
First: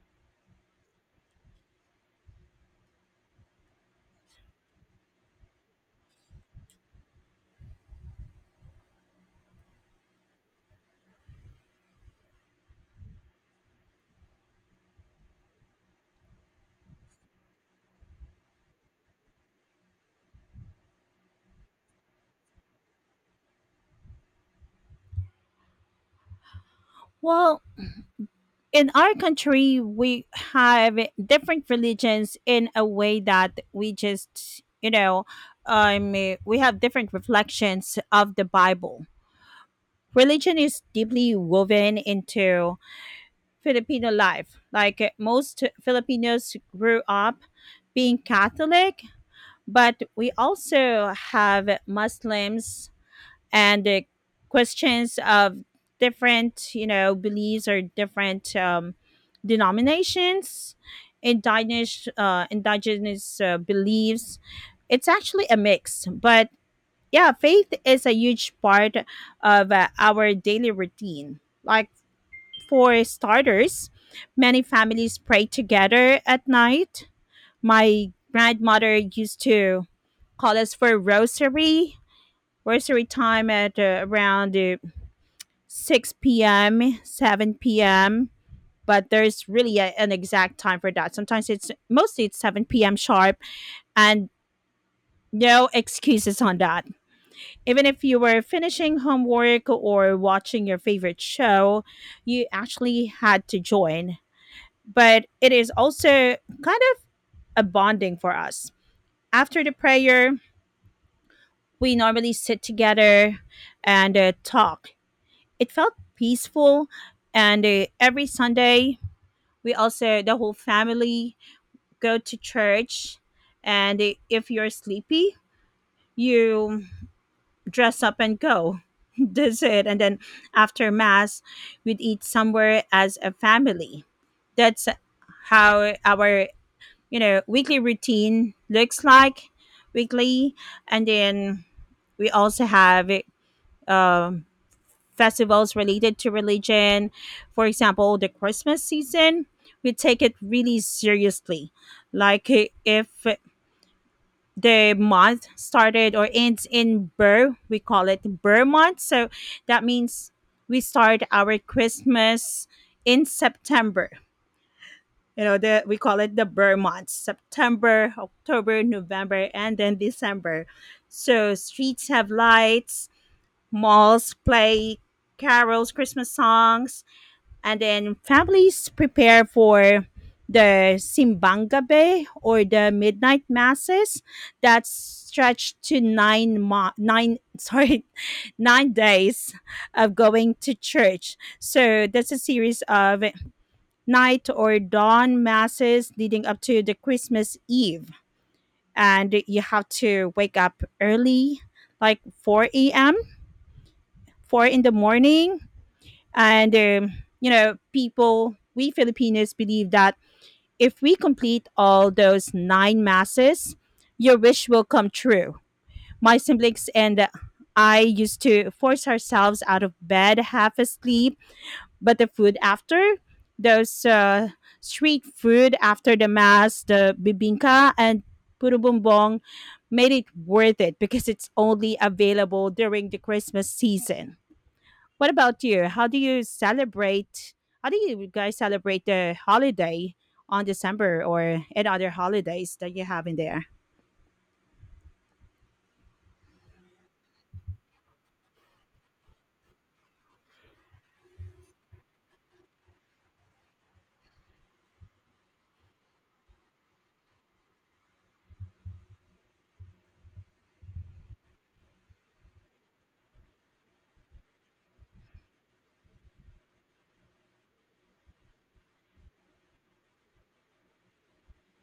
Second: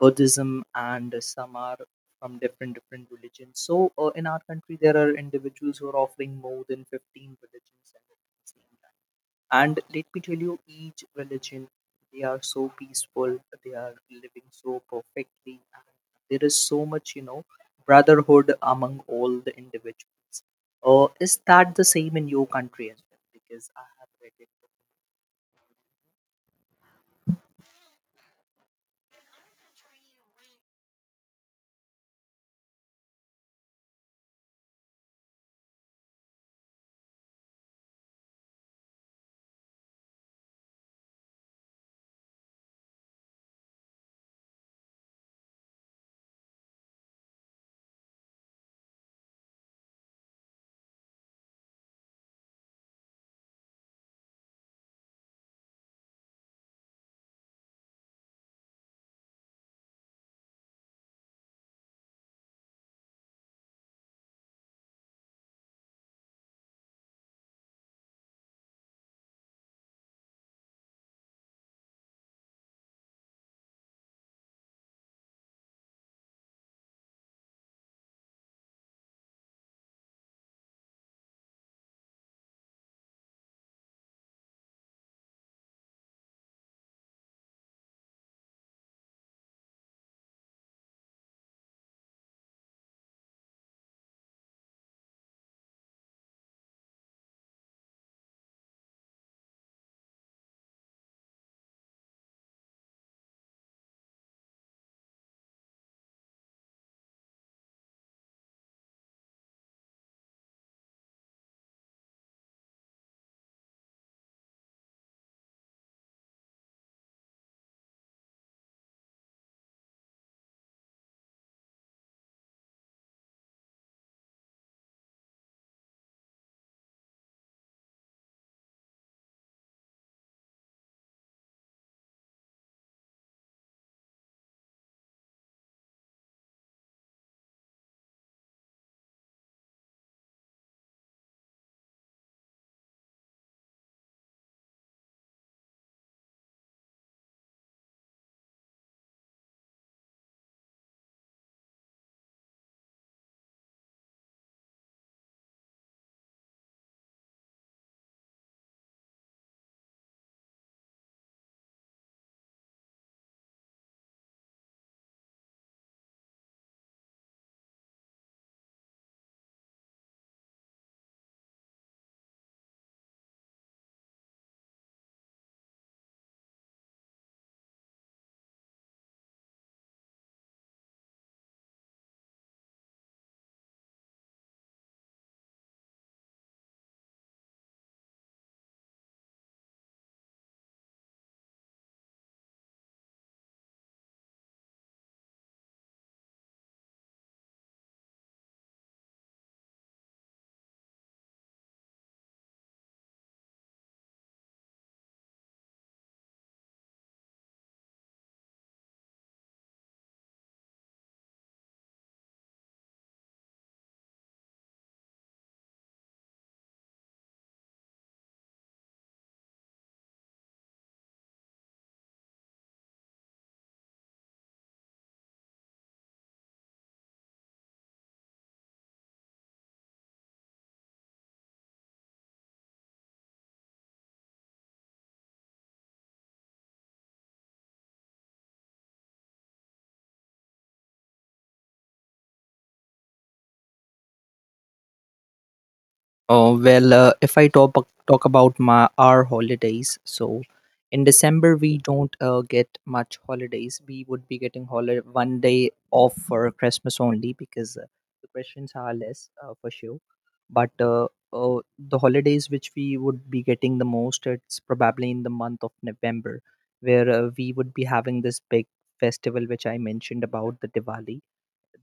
Speaker 1: Buddhism, and some are from different different religions. So in our country, there are individuals who are offering more than 15 religions at the same time. And let me tell you, each religion, they are so peaceful, they are living so perfectly, and there is so much, you know, brotherhood among all the individuals. Is that the same in your country as well? Because I have read.
Speaker 2: Well, in our country, we have different religions in a way that we just, you know, um, we have different reflections of the Bible. Religion is deeply woven into Filipino life. Like most Filipinos grew up being Catholic, but we also have Muslims and Christians of different, you know, beliefs or different denominations, indigenous beliefs. It's actually a mix, but yeah, faith is a huge part of our daily routine. Like, for starters, many families pray together at night. My grandmother used to call us for rosary, rosary time at around 6 p.m., 7 p.m. But there's really a, an exact time for that. Sometimes it's 7 p.m. sharp, and no excuses on that. Even if you were finishing homework or watching your favorite show, you actually had to join. But it is also kind of a bonding for us. After the prayer, we normally sit together and talk. It felt peaceful, and every Sunday, we also, the whole family, go to church. And if you're sleepy, you dress up and go. That's it. And then after mass, we'd eat somewhere as a family. That's how our, you know, weekly routine looks like weekly. And then we also have um, festivals related to religion. For example, the Christmas season, we take it really seriously. If the month started or ends in Burr. We call it Burr month. So that means we start our Christmas in September. You know, the, we call it the Burr month, September, October, November, and then December. So streets have lights, malls play carols, Christmas songs, and then families prepare for the simbangabe or the midnight masses that stretch to nine sorry 9 days of going to church. So that's a series of night or dawn masses leading up to the Christmas Eve, and you have to wake up early, like 4 a.m, 4 in the morning, and, um, you know, people, we Filipinos believe that if we complete all those nine masses, your wish will come true. My siblings and I used to force ourselves out of bed half asleep, but the food after, those street food after the mass, the bibingka and purubumbong, made it worth it because it's only available during the Christmas season. What about you? How do you celebrate? How do you guys celebrate the holiday on December, or any other holidays that you have in there?
Speaker 1: Oh, well, if I talk about my our holidays, so in December we don't get much holidays. We would be getting holiday one day off for Christmas only, because the questions are less for sure. But the holidays which we would be getting the most, it's probably in the month of November, where we would be having this big festival which I mentioned about, the Diwali,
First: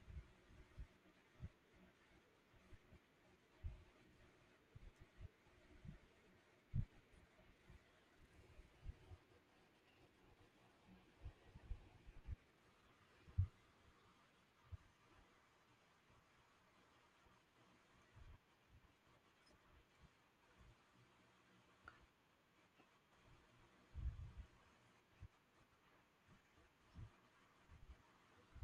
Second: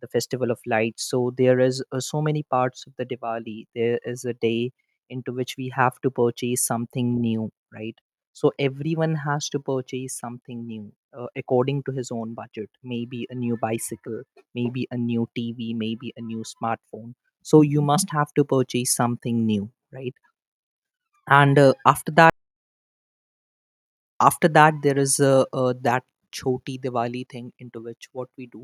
Speaker 1: the festival of lights. So there is so many parts of the Diwali. There is a day into which we have to purchase something new, right? So everyone has to purchase something new according to his own budget, maybe a new bicycle, maybe a new TV, maybe a new smartphone. So you must have to purchase something new, right? And after that, after that there is a, that choti Diwali thing, into which what we do,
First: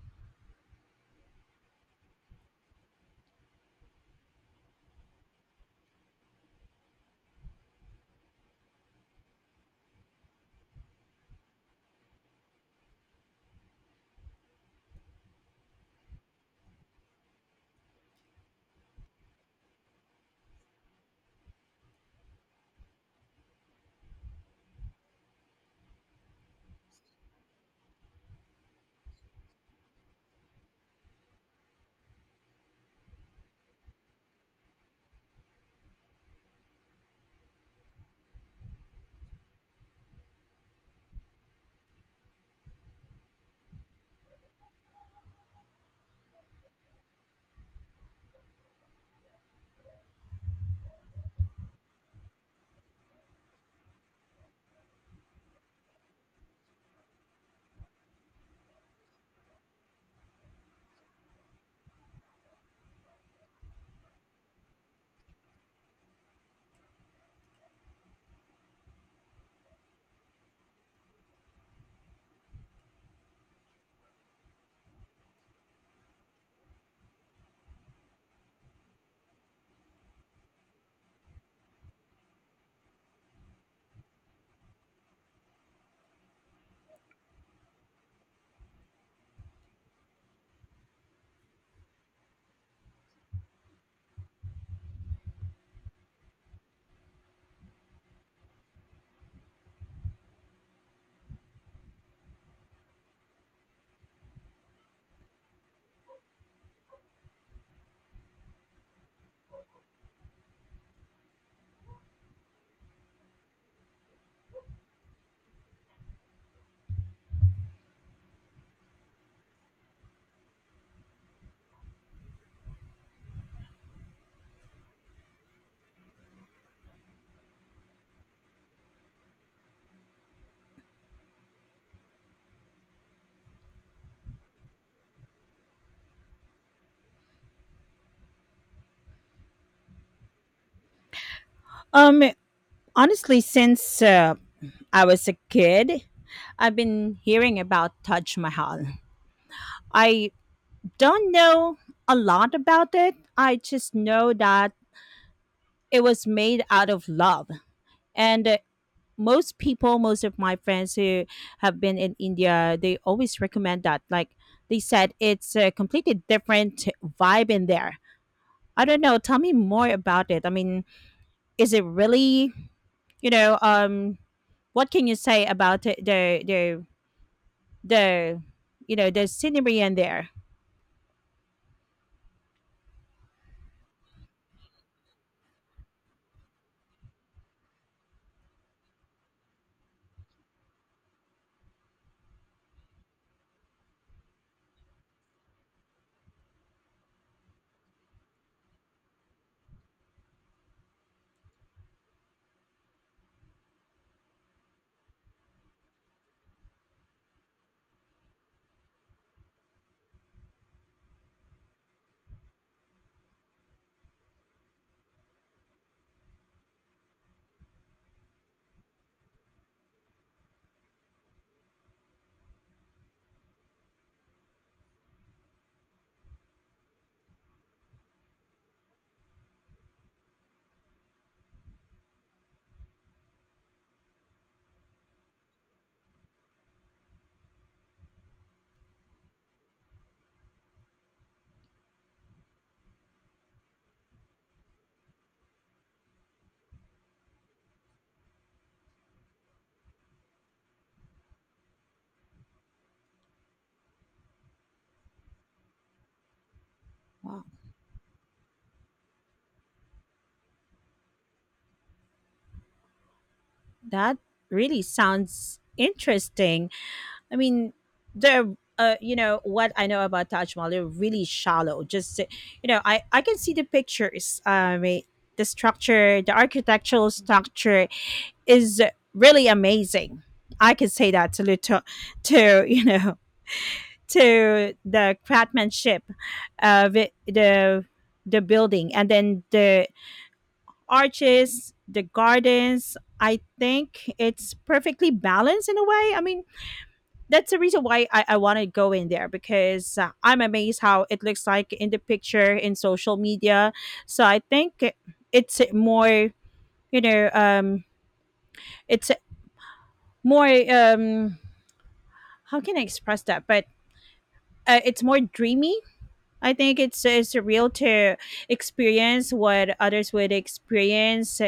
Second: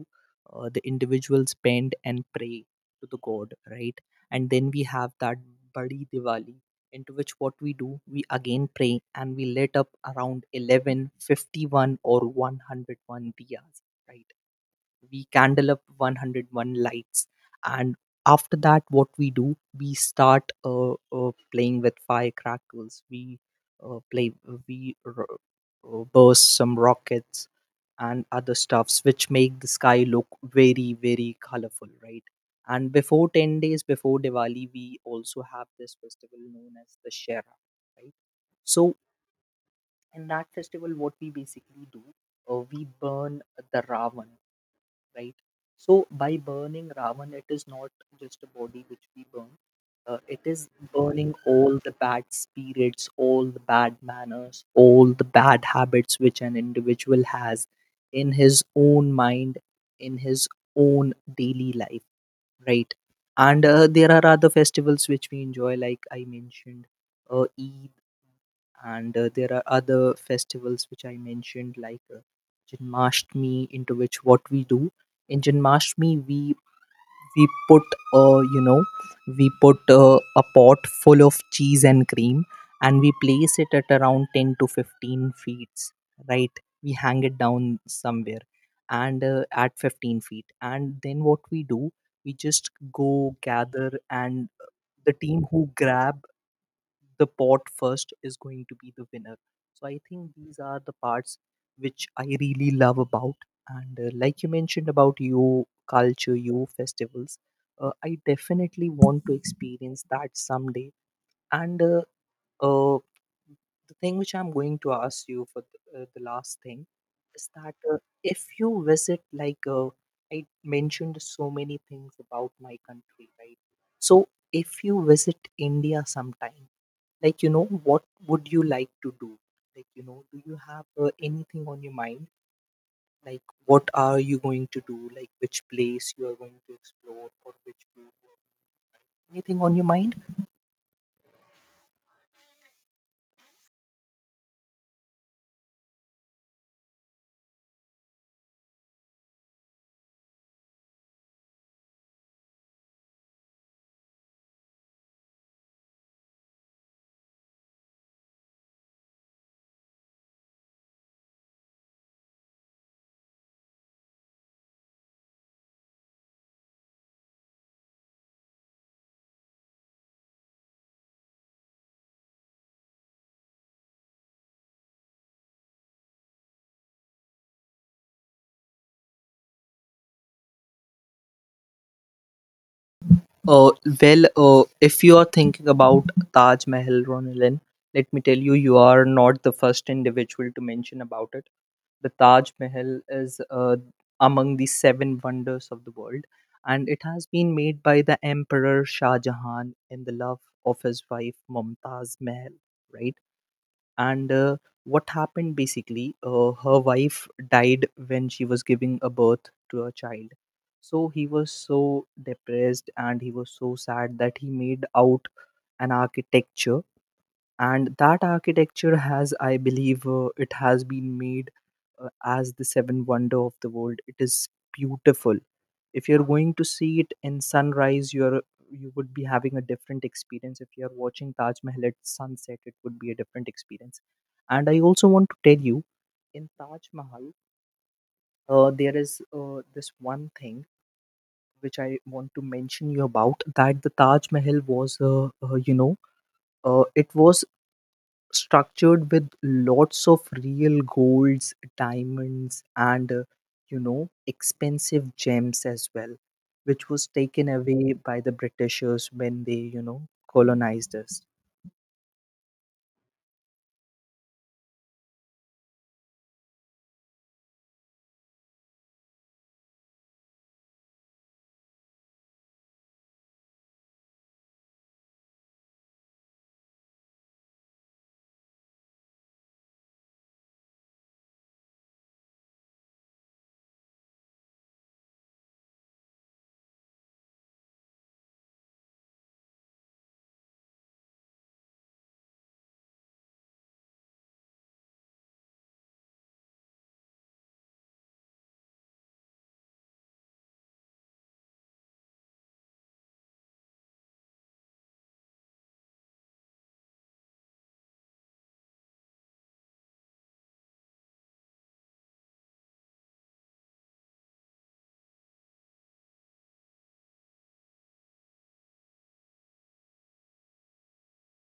Speaker 1: the individuals bend and pray to the god, right? And then we have that badi Diwali, into which what we do, we again pray and we lit up around 11:51 or 101 diyas, right? We candle up 101 lights. And after that what we do, we start playing with firecrackers. We play, we burst some rockets and other stuffs which make the sky look very very colorful, right? And before 10 days before Diwali, we also have this festival known as the shera, right? So in that festival what we basically do, we burn the Ravan, right? So by burning Ravan, it is not just a body which we burn. It is burning all the bad spirits, all the bad manners, all the bad habits which an individual has in his own mind, in his own daily life, right? And there are other festivals which we enjoy, like I mentioned, Eid, and there are other festivals which I mentioned, like Janmashtami, into which what we do, in Janmashtami we put uh, you know we put a pot full of cheese and cream, and we place it at around 10 to 15 feet, right? We hang it down somewhere, and at 15 feet, and then what we do, we just go gather, and the team who grab the pot first is going to be the winner. So I think these are the parts which I really love about. And like you mentioned about your culture, your festivals, I definitely want to experience that someday. And uh, the thing which I'm going to ask you for the last thing is that if you visit, I mentioned so many things about my country, right? So if you visit India sometime, like you know, what would you like to do? Like you know, do you have anything on your mind, like what are you going to do, like which place you are going to explore, or which food? Anything on your mind?
Speaker 2: Um, Honestly, since I was a kid, I've been hearing about Taj Mahal. I don't know a lot about it. I just know that it was made out of love. And most people, most of my friends who have been in India, they always recommend that. Like, they said, it's a completely different vibe in there. I don't know. Tell me more about it. I mean, is it really, you know, what can you say about it, the you know, the scenery in there?
Speaker 1: Uh, well, if you are thinking about Taj Mahal, Ronalyn, let me tell you, you are not the first individual to mention about it. The Taj Mahal is among the seven wonders of the world, and it has been made by the Emperor Shah Jahan in the love of his wife Mumtaz Mahal, right? And what happened basically her wife died when she was giving a birth to a child, so he was so depressed and he was so sad that he made out an architecture, and that architecture has, I believe, it has been made as the seven wonder of the world. It is beautiful. If you're going to see it in sunrise, you would be having a different experience. If you're watching Taj Mahal at sunset, it would be a different experience. And I also want to tell you, in Taj Mahal, there is this one thing which I want to mention you about, that the Taj Mahal was it was structured with lots of real golds, diamonds, and expensive gems as well, which was
Speaker 2: Wow,
Speaker 1: taken away by the Britishers when they colonized us.
Speaker 2: that really sounds interesting. I mean, the you know, what I know about Taj Mahal, they're really shallow. Just, you know, I can see the pictures. The structure, the architectural structure is really amazing. I can say that to you know, to the craftsmanship of it, the building, and then the arches, the gardens. I think it's perfectly balanced in a way. I mean, that's the reason why I want to go in there, because I'm amazed how it looks like in the picture in social media. so i think it- it's more, you know, it's more, how can I express that? But it's more dreamy. I think it's real to experience what others would experience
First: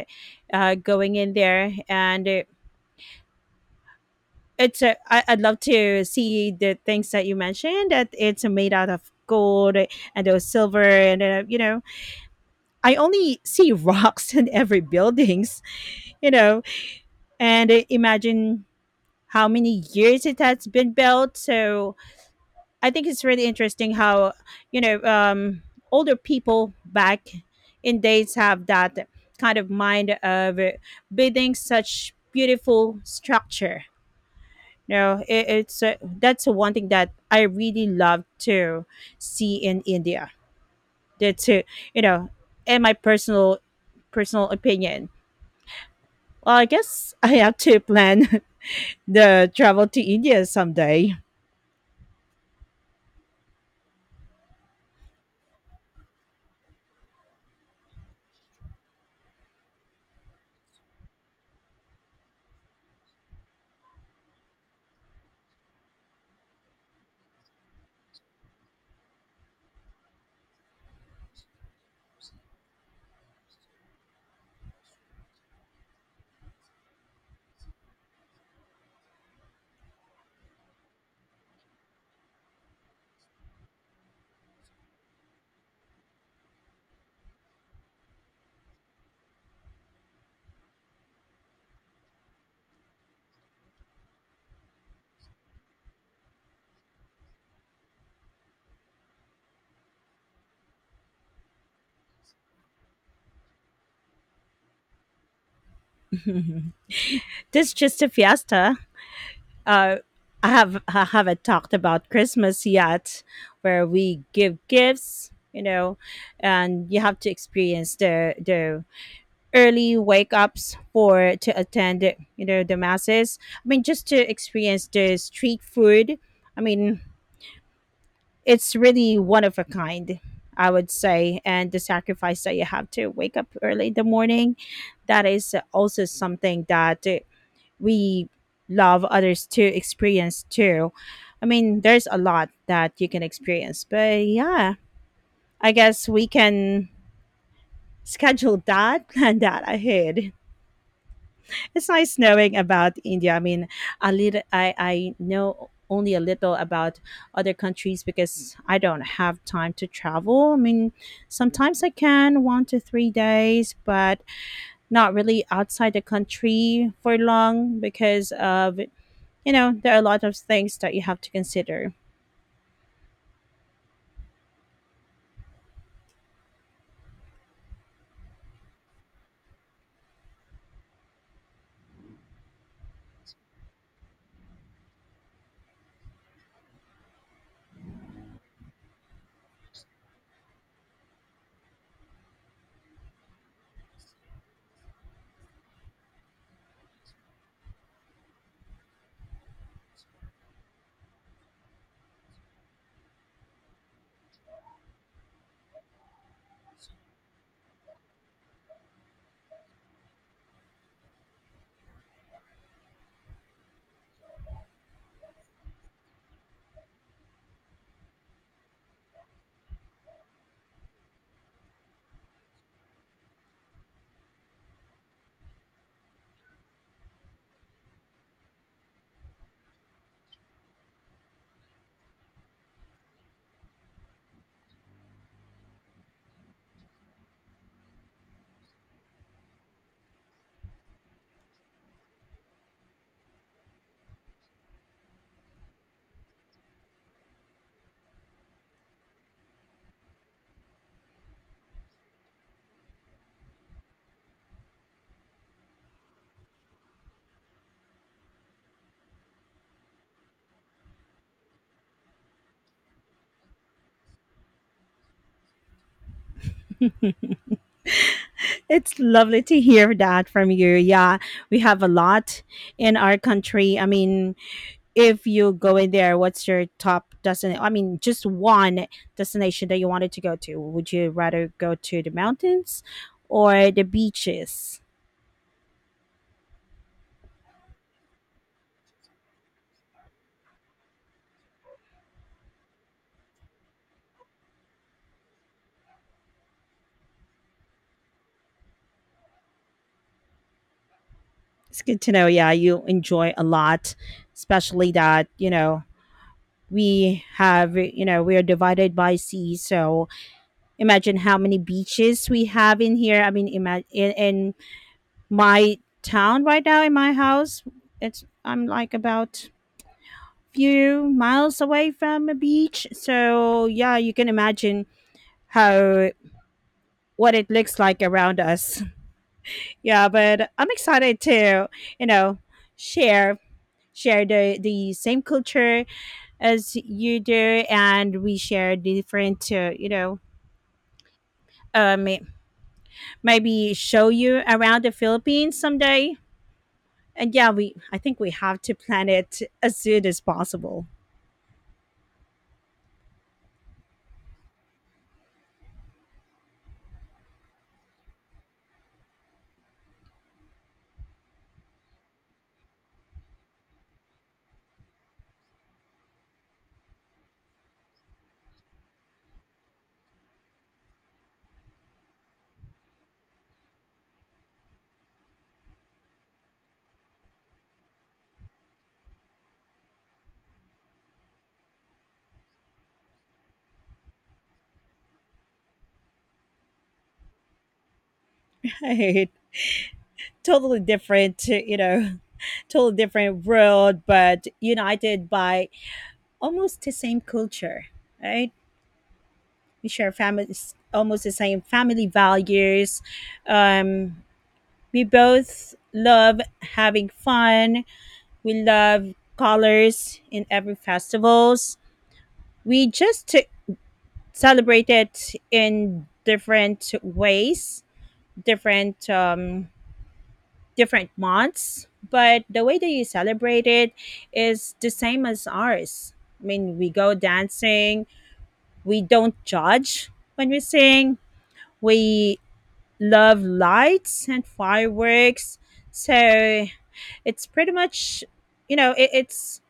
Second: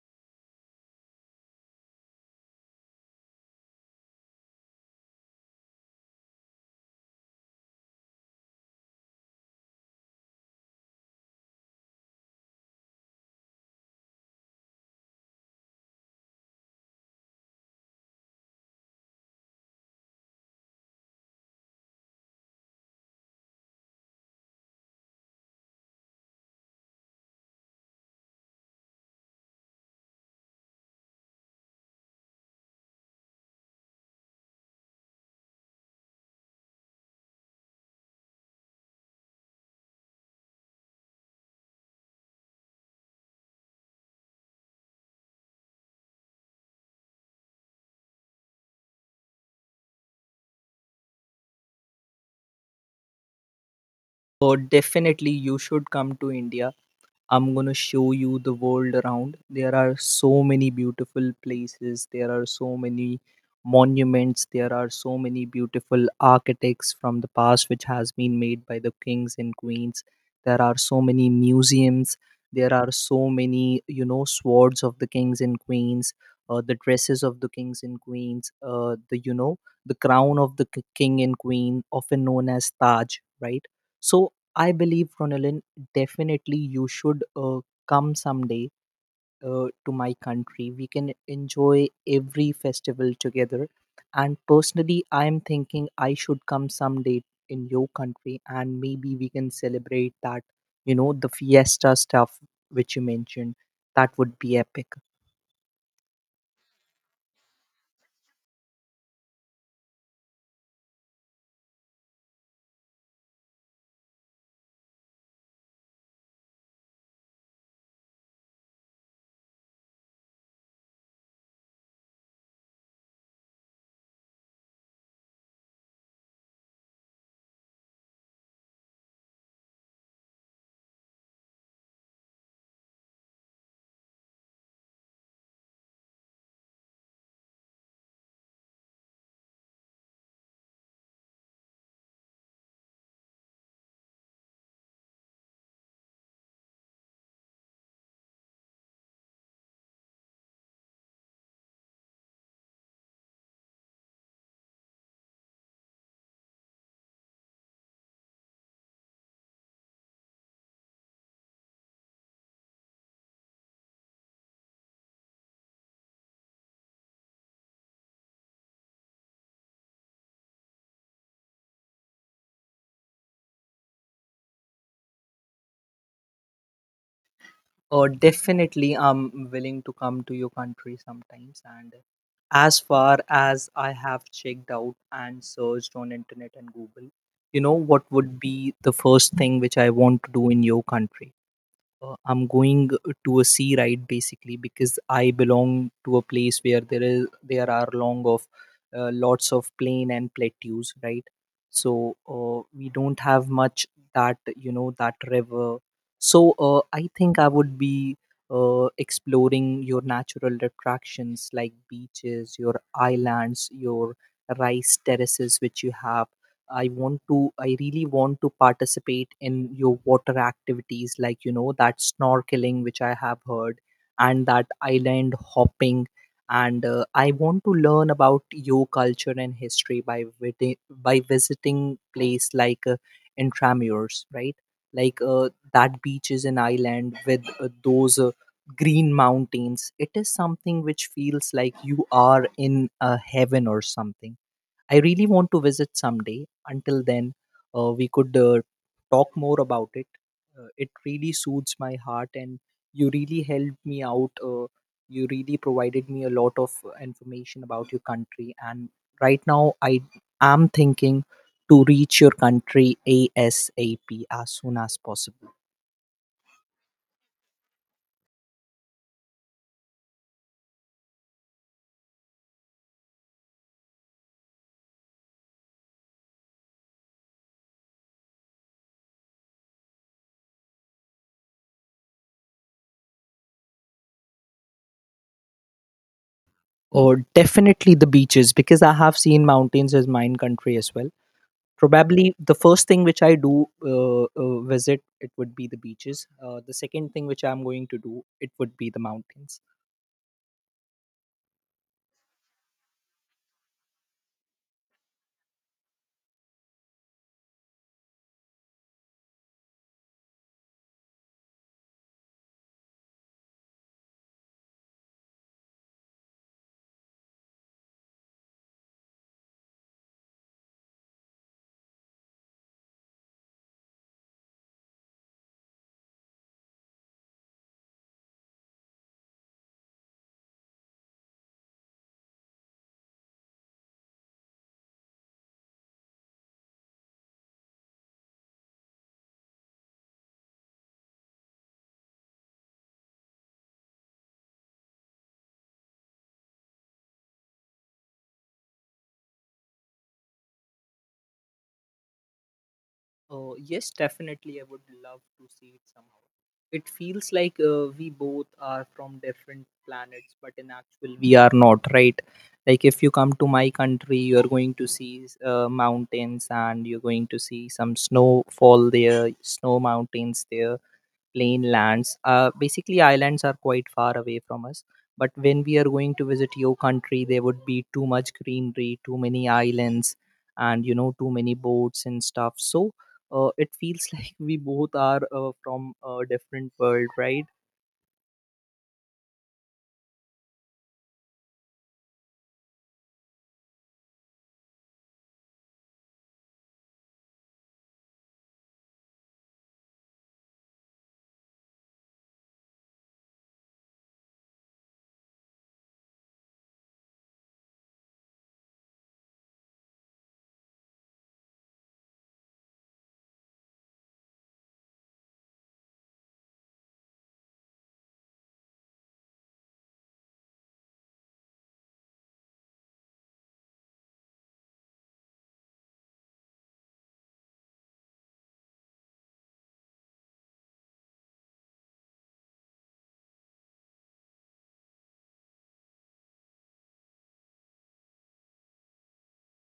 Speaker 2: going in there, and I, I'd love to see the things that you mentioned, that it's made out of gold and those silver and you know, I only see rocks in every buildings, you know, and imagine how many years it has been built. So I think it's really interesting how you know older people back in days have that kind of mind of building such beautiful structure. It's that's one thing that I really love to see in India. That's you know, in my personal opinion. Well, I guess I have to plan the travel to India someday.
Speaker 1: So definitely, you should come to India. I'm gonna show you the world around. There are so many beautiful places, there are so many monuments, there are so many beautiful architects from the past which has been made by the kings and queens. There are so many museums, there are so many, you know, swords of the kings and queens, the dresses of the kings and queens, the, you know, the crown of the king and queen, often known as Taj, right? So I believe, Ronalyn, definitely, you should come someday to my country. We can enjoy every festival together. And personally, I'm thinking I should come someday in your country, and maybe we can celebrate that, you know, the fiesta stuff which you mentioned. That would be epic.
Speaker 2: This just a fiesta. Uh, I have I haven't talked about Christmas yet, where we give gifts, you know, and you have to experience the early wake ups for to attend, you know, the masses. I mean, just to experience the street food. I mean, it's really one of a kind, I would say, and the sacrifice that you have to wake up early in the morning, that is also something that we love others to experience too. I mean, there's a lot that you can experience, but yeah, I guess we can schedule that and that ahead. It's nice knowing about India. I mean, a little, I know only a little about other countries because I don't have time to travel. I mean, sometimes I can one to three days, but not really outside the country for long because of, you know, there are a lot of things that you have to consider.
Speaker 1: Definitely, I'm willing to come to your country sometimes. And as far as I have checked out and searched on internet and Google, you know what would be the first thing which I want to do in your country? I'm going to a sea ride basically because i belong to a place where there are long of lots of plain and plateaus, right? So we don't have much that, you know, that river. So I think I would be exploring your natural attractions like beaches, your islands, your rice terraces which you have. I really want to participate in your water activities, like, you know, that snorkeling, which I have heard, and that island hopping. And I want to learn about your culture and history by, by visiting place like Intramures, right? Like that beach is an island with those green mountains. It is something which feels like you are in a heaven or something. I really want to visit someday. Until then, we could talk more about it. It really soothes my heart, and you really helped me out. You really provided me a lot of information about your country. And right now, I am thinking to reach your country ASAP, as soon as possible.
Speaker 2: It's lovely to hear that from you. Yeah, we have a lot in our country. I mean, if you go in there, what's your top destination? I mean, just one destination that you wanted to go to. Would you rather go to the mountains or the beaches?
Speaker 1: Or definitely the beaches, because I have seen mountains as mine country as well. Probably the first thing which I do, visit, it would be the beaches. The second thing which I'm going to do, it would be the mountains.
Speaker 2: It's good to know. Yeah, you enjoy a lot, especially that, you know, we have, you know, we are divided by sea. So imagine how many beaches we have in here. I mean, imagine, and my town right now in my house, it's I'm like about few miles away from a beach. So yeah, you can imagine how what it looks like around us. Yeah, but I'm excited to, you know, share share the same culture as you do, and we share different you know, um maybe show you around the Philippines someday. And yeah, we I think we have to plan it as soon as possible.
Speaker 1: Yes, definitely, I would love to see it somehow. It feels like we both are from different planets, but in actual we are not, right? Like if you come to my country, you're going to see mountains, and you're going to see some snowfall there, snow mountains there, plain lands. Basically, islands are quite far away from us. But when we are going to visit your country, there would be too much greenery, too many islands, and you know, too many boats and stuff. So it feels like we both are from a different world, right?
Speaker 2: Right, totally different, you know, totally different world, but united by almost the same culture, right? We share families, almost the same family values, um, we both love having fun, we love colors in every festivals. we just t- Celebrate it in different ways, different different months, but the way that you celebrate it is the same as ours. I mean, we go dancing, we don't judge, when we sing, we love lights and fireworks. So it's pretty much, you know, it's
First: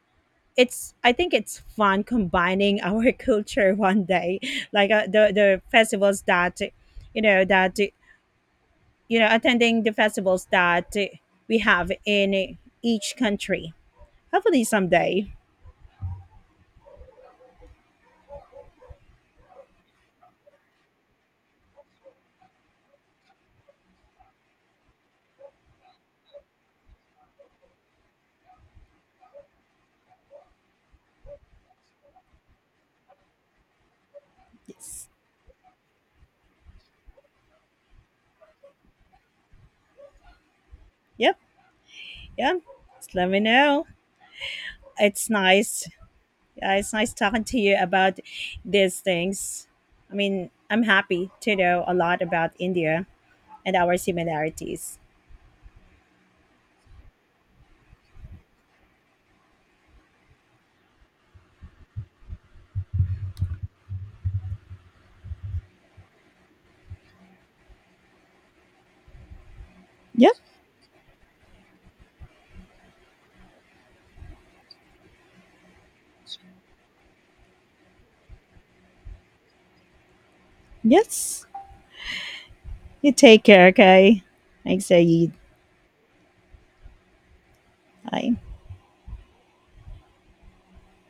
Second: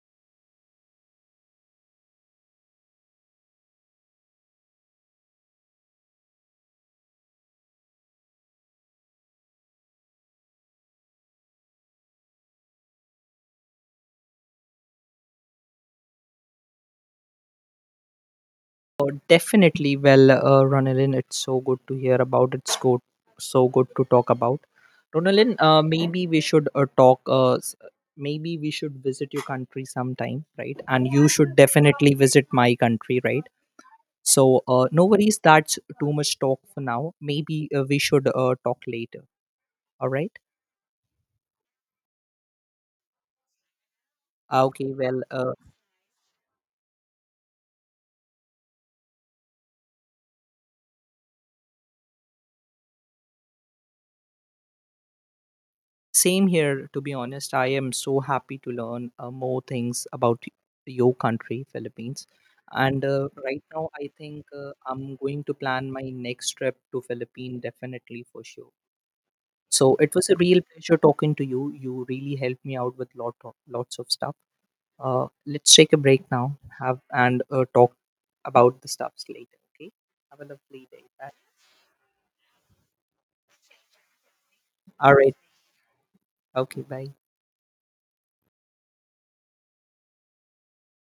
Speaker 2: I think it's fun combining our culture one day, like the festivals that, you know, attending the festivals that we have in each country. Hopefully someday.
Speaker 1: Oh, definitely. Well, Ronalyn, it's so good to hear about. So good to talk about. Ronalyn, maybe we should talk. Maybe we should visit your country sometime, right? And you should definitely visit my country, right? So, no
Speaker 2: Yes.
Speaker 1: worries. That's too much talk for now. Maybe we should talk later. All right.
Speaker 2: Yep. Yeah. Just let me know.
Speaker 1: Okay.
Speaker 2: It's nice Yeah, it's nice talking to you about these things. I mean, I'm happy to know a lot about India and our similarities.
Speaker 1: Same here, to be honest. I am so happy to learn more things about your country, Philippines. And right now, I think I'm going to plan my next trip to Philippines definitely for sure. So it was
Speaker 2: Yep.
Speaker 1: a real pleasure talking to you. You really helped me out with lots of stuff. Let's take a break now. Have and talk about the stuffs later. Okay. Have a lovely day. Bye.
Speaker 2: Yes. You take care, okay? Thanks,
Speaker 1: All
Speaker 2: Saeed.
Speaker 1: right. Okay. Bye.
Speaker 2: Bye.